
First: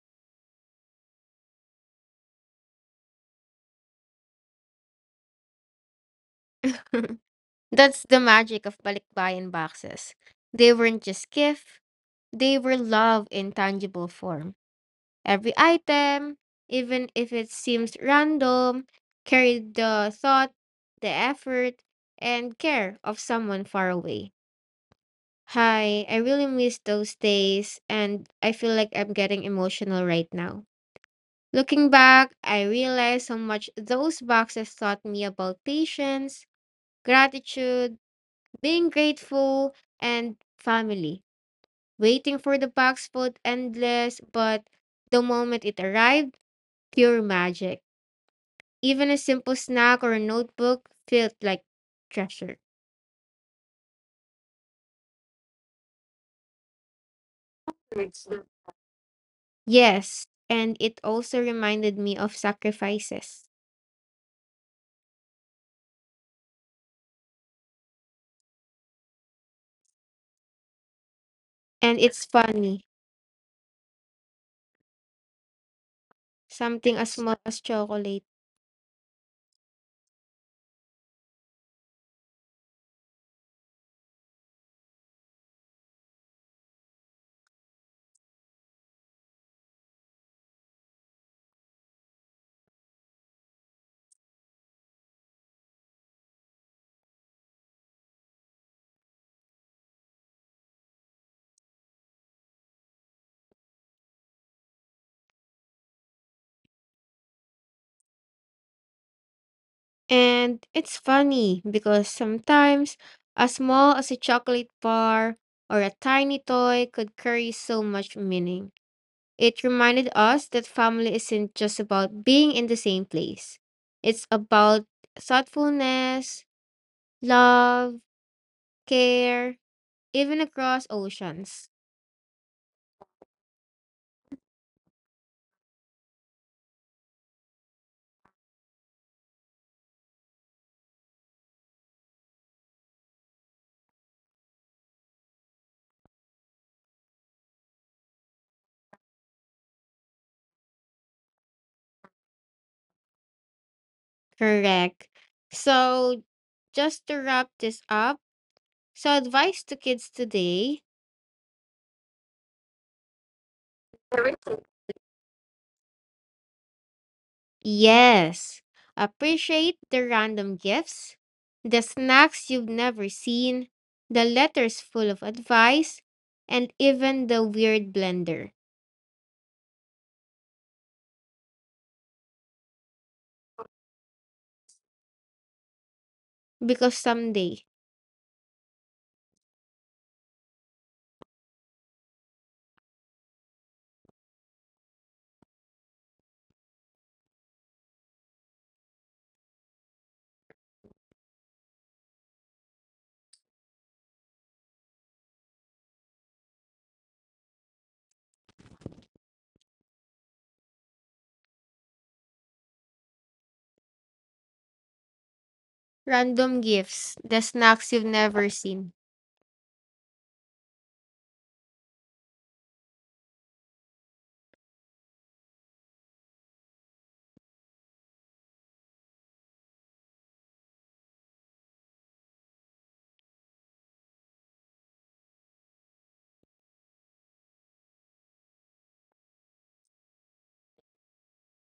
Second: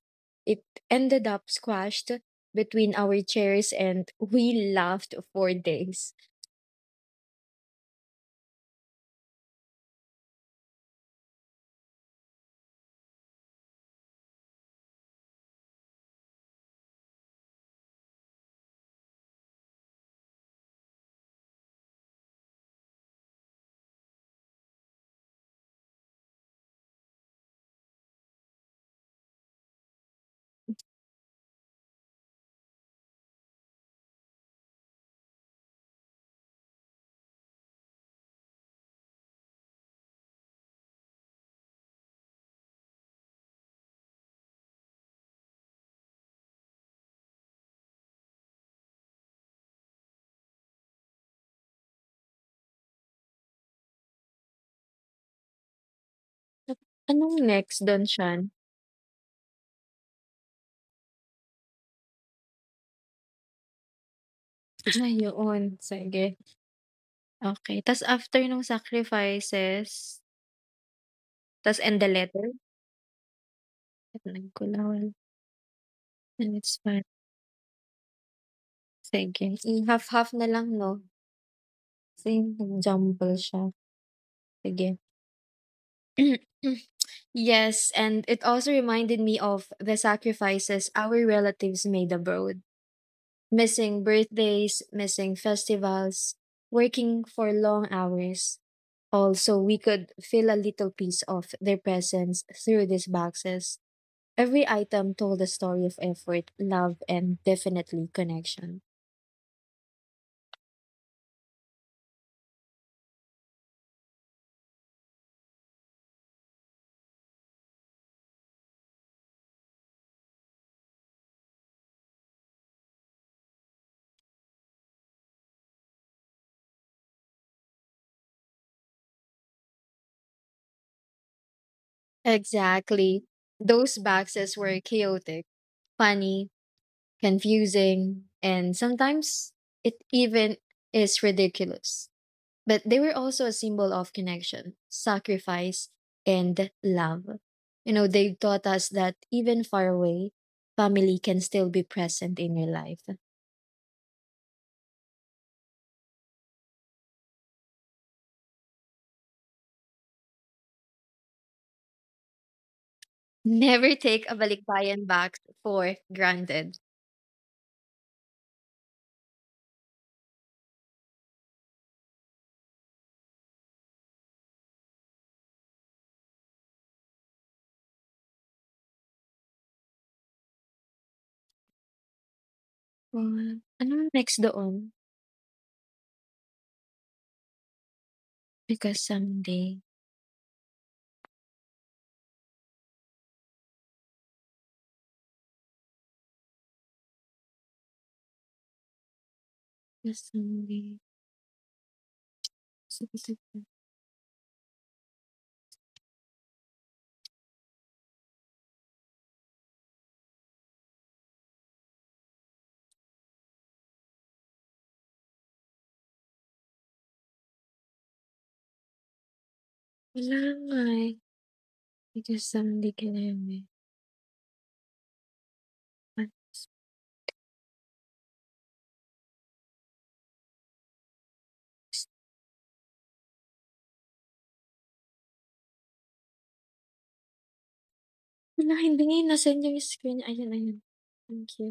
Speaker 2: it ended up squashed between our chairs, and we laughed for days.
Speaker 1: That's the magic of balikbayan boxes. They weren't just gifts, they were love in tangible form. Every item, even if it seems random, carried the thought, the effort, and care of someone far away. Hi, I really miss those days, and I feel like I'm getting emotional right now. Looking back, I realize how much those boxes taught me about patience, gratitude, being grateful, and family. Waiting for the box felt endless, but the moment it arrived, pure magic. Even a simple snack or a notebook felt like treasure.
Speaker 2: Anong next, don donsyaan?
Speaker 1: Yes, and it also reminded me of sacrifices.
Speaker 2: Ay, yoon, sige. Okay. Tas after nung sacrifices, tas
Speaker 1: And
Speaker 2: and the
Speaker 1: it's
Speaker 2: letter?
Speaker 1: funny,
Speaker 2: Nagkulawan, and it's
Speaker 1: something
Speaker 2: fine,
Speaker 1: as small as chocolate.
Speaker 2: sige I half-half na lang 'no? Same example siya. Sige. Yes, and it also reminded me of the sacrifices our relatives made abroad. Missing birthdays, missing festivals, working for long hours. Also, we could feel a little piece of their presence through these boxes. Every item told a story of effort, love, and definitely connection.
Speaker 1: And it's funny because sometimes as small as a chocolate bar or a tiny toy could carry so much meaning. It reminded us that family isn't just about being in the same place. It's about thoughtfulness, love, care, even across oceans.
Speaker 2: Exactly. Those boxes were chaotic, funny, confusing, and sometimes it even is ridiculous. But they were also a symbol of connection, sacrifice, and love. You know, they taught us that even far away, family can still be present in your life.
Speaker 1: Correct. So, just to wrap this up, so advice to kids today,
Speaker 2: Never take a balikbayan box for granted.
Speaker 1: yes, appreciate the random gifts, the snacks you've never seen, the letters full of advice, and even the weird blender.
Speaker 2: Oh, ano ang next doon?
Speaker 1: Because someday,
Speaker 2: Because someday, because someday,
Speaker 1: random gifts, the snacks you've never seen.
Speaker 2: Wala nga eh. Because someday can have Hala, hindi ngayon nasend niya yung screen niya. Ayan, ayan. Thank you.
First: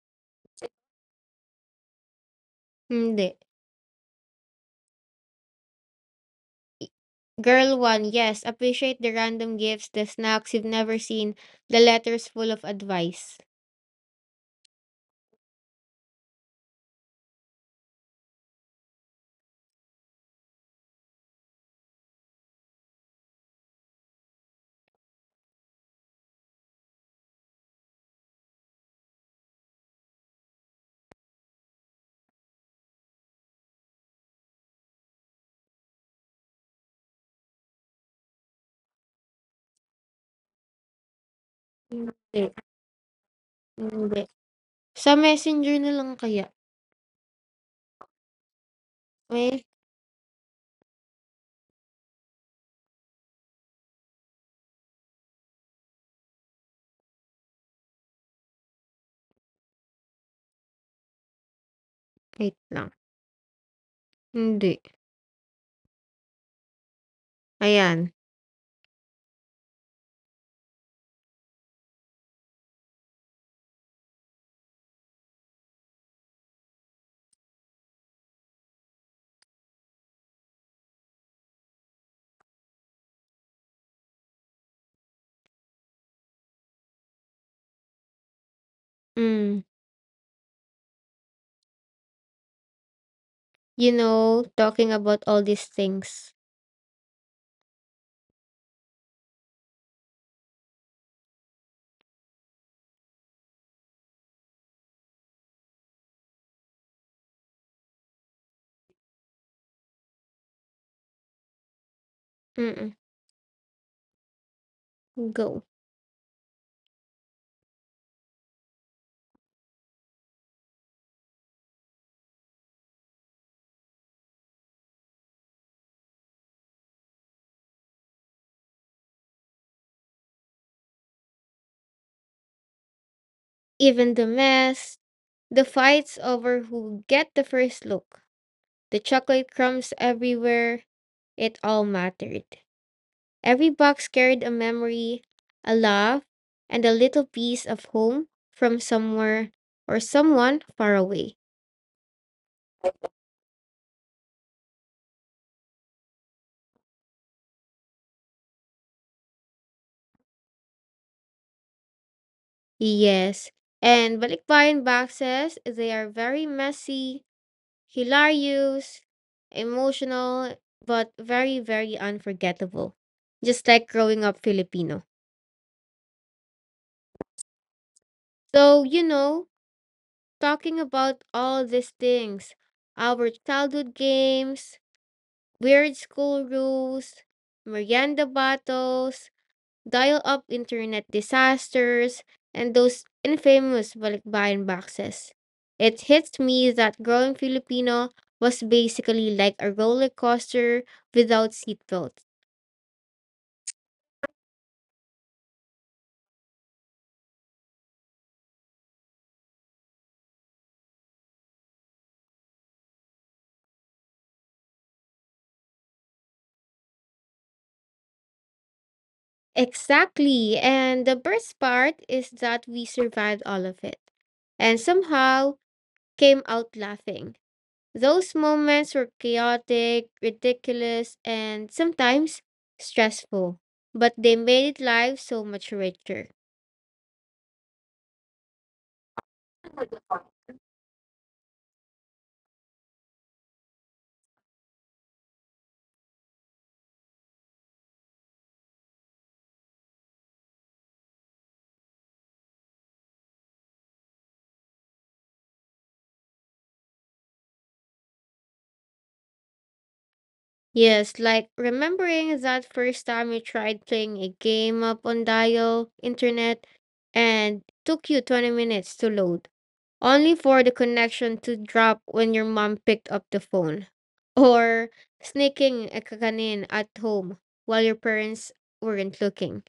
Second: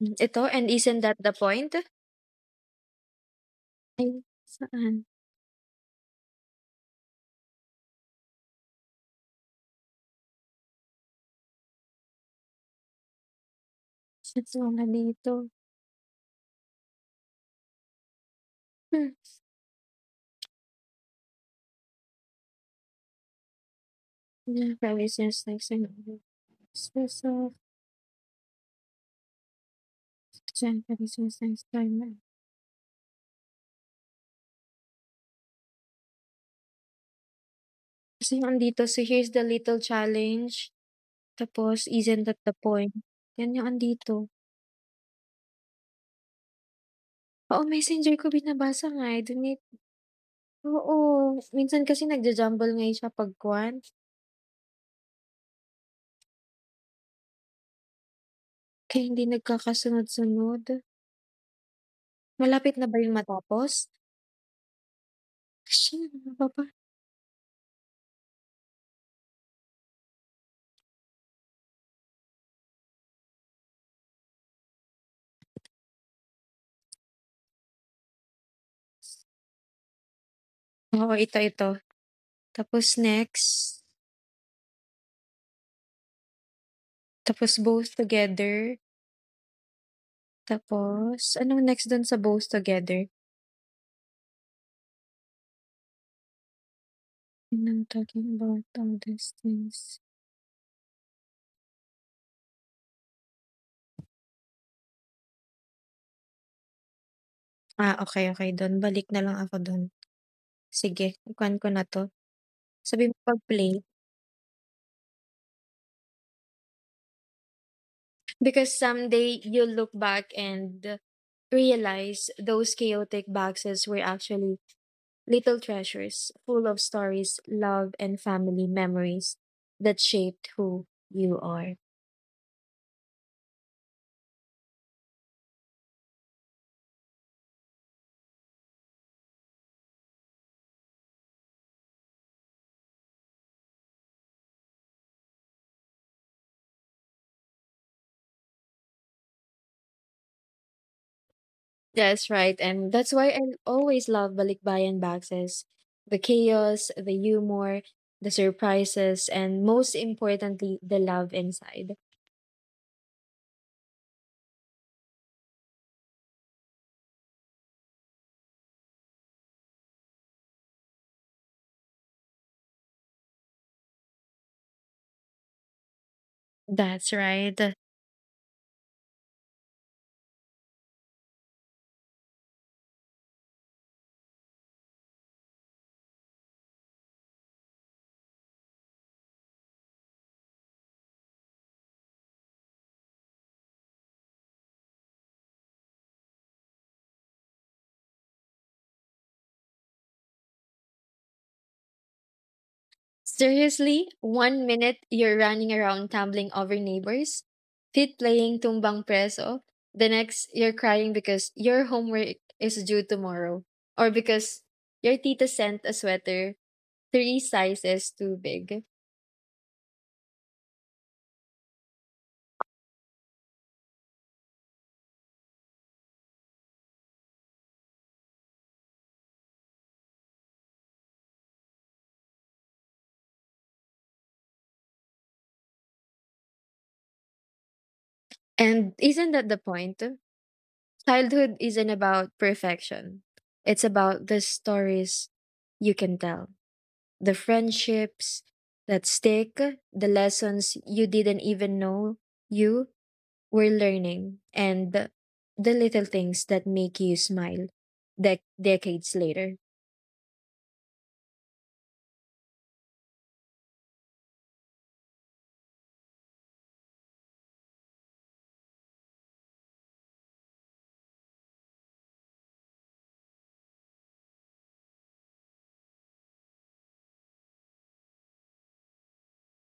Speaker 2: Hmm, ito, and isn't that the point?
Speaker 1: Hindi.
Speaker 2: Ay, saan?
Speaker 1: Girl 1, yes, appreciate the random gifts, the snacks you've never seen, the letters full of advice.
Speaker 2: Saan nga dito? Hmm, yeah, promise yes, next time. So Diyan, promise yes, next time. Kasi yung andito, so here's the little challenge. Tapos, isn't
Speaker 1: Hindi,
Speaker 2: that the point? Yan yung
Speaker 1: hindi.
Speaker 2: andito.
Speaker 1: Sa Messenger na lang kaya?
Speaker 2: Oo, messenger ko binabasa nga eh. Dun it
Speaker 1: Wait,
Speaker 2: oo, minsan kasi nagja-jumble nga eh siya 'pag kaya hindi nagkakasunod-sunod.
Speaker 1: wait
Speaker 2: Malapit
Speaker 1: lang.
Speaker 2: na ba yun matapos?
Speaker 1: Hindi.
Speaker 2: Action, ano pa ba?
Speaker 1: Ayan.
Speaker 2: Oo, ito, ito. Tapos next, tapos both together,
Speaker 1: Mm.
Speaker 2: tapos anong next dun sa both together?
Speaker 1: You know, talking about all these things.
Speaker 2: And I'm talking about all these things. Ah, okay dun balik na lang ako dun. Sige, kukuhaan ko na 'to.
Speaker 1: Mm-mm.
Speaker 2: Sabi mo pag-play,
Speaker 1: Go.
Speaker 2: because someday you'll look back and realize those chaotic boxes were actually little treasures full of stories, love, and family memories that shaped who you are.
Speaker 1: Even the mess, the fights over who get the first look, the chocolate crumbs everywhere, it all mattered. Every box carried a memory, a love, and a little piece of home from somewhere or someone far away.
Speaker 2: That's right, and that's why I always love Balikbayan boxes. The chaos, the humor, the surprises, and most importantly, the love inside.
Speaker 1: Yes, and balikbayan boxes, they are very messy, hilarious, emotional, but very, very unforgettable. Just like growing up Filipino.
Speaker 2: That's right.
Speaker 1: So, you know, talking about all these things, our childhood games, weird school rules, Miranda battles, dial-up internet disasters, and those infamous balikbayan boxes. It hits me that growing Filipino was basically like a roller coaster without seatbelts.
Speaker 2: Seriously, one minute you're running around tumbling over neighbors, feet playing tumbang preso. The next, you're crying because your homework is due tomorrow, or because your tita sent a sweater three sizes too big.
Speaker 1: Exactly, and the best part is that we survived all of it and somehow came out laughing. Those moments were chaotic, ridiculous, and sometimes stressful, but they made life so much richer.
Speaker 2: And isn't that the point? Childhood isn't about perfection. It's about the stories you can tell, the friendships that stick, the lessons you didn't even know you were learning, and the little things that make you smile decades later.
Speaker 1: Yes, like remembering that first time you tried playing a game up on dial internet and took you 20 minutes to load, only for the connection to drop when your mom picked up the phone. Or sneaking a kakanin at home while your parents weren't looking.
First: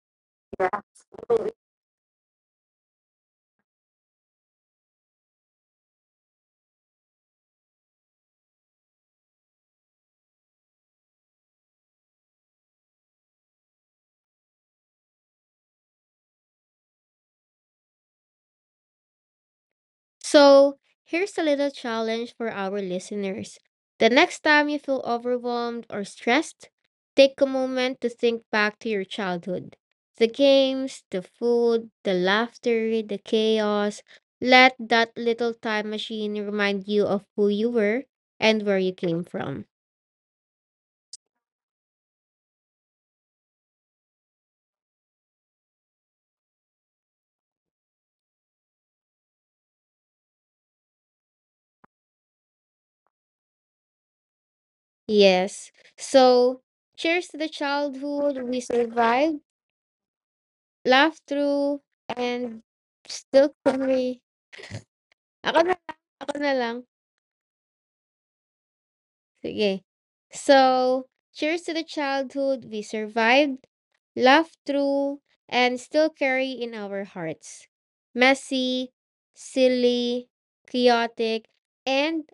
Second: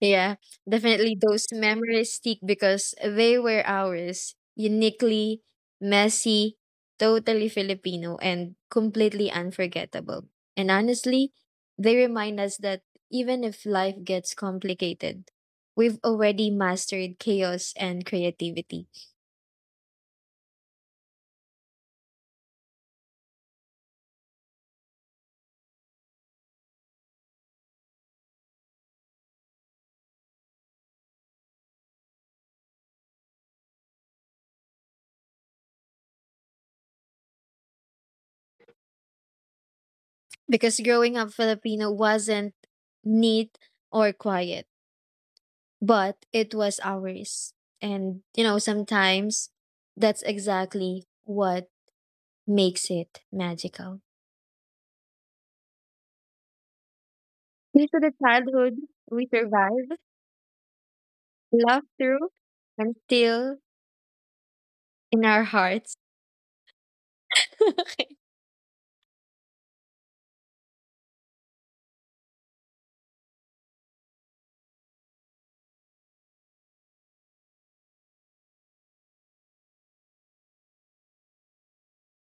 Speaker 2: Yeah, definitely those memories stick because they were ours, uniquely messy, totally Filipino, and completely unforgettable. And honestly, they remind us that even if life gets complicated, we've already mastered chaos and creativity.
Speaker 1: So, here's a little challenge for our listeners. The next time you feel overwhelmed or stressed, take a moment to think back to your childhood. The games, the food, the laughter, the chaos. Let that little time machine remind you of who you were and where you came from.
Speaker 2: Because growing up Filipino wasn't neat or quiet, but it was ours. And, you know, sometimes that's exactly what makes it magical.
Speaker 1: Yes. So, cheers to the
Speaker 2: Due to the
Speaker 1: childhood we
Speaker 2: childhood we
Speaker 1: survived,
Speaker 2: survived,
Speaker 1: laughed through,
Speaker 2: loved through,
Speaker 1: and
Speaker 2: and
Speaker 1: still
Speaker 2: still
Speaker 1: carry.
Speaker 2: in our
Speaker 1: Ako na,
Speaker 2: hearts.
Speaker 1: ako na lang. Sige. So, cheers to the childhood we survived, laughed through, and still carry in our hearts. Messy, silly, chaotic, and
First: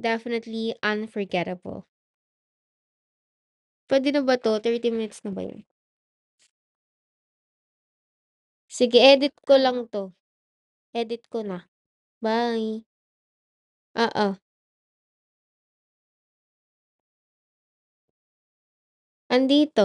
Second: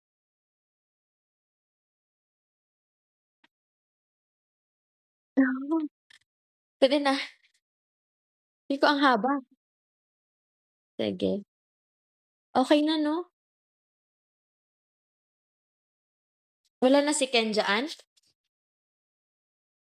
Speaker 1: definitely unforgettable. Pwede na ba to? 30 minutes na ba yun?
Speaker 2: Pwede na. Hindi ko
Speaker 1: Sige,
Speaker 2: ang haba.
Speaker 1: edit ko lang to. Edit ko
Speaker 2: Sige.
Speaker 1: na. Bye.
Speaker 2: Okay na, no?
Speaker 1: Oo.
Speaker 2: Wala na si Ken dyan?
Speaker 1: Andito.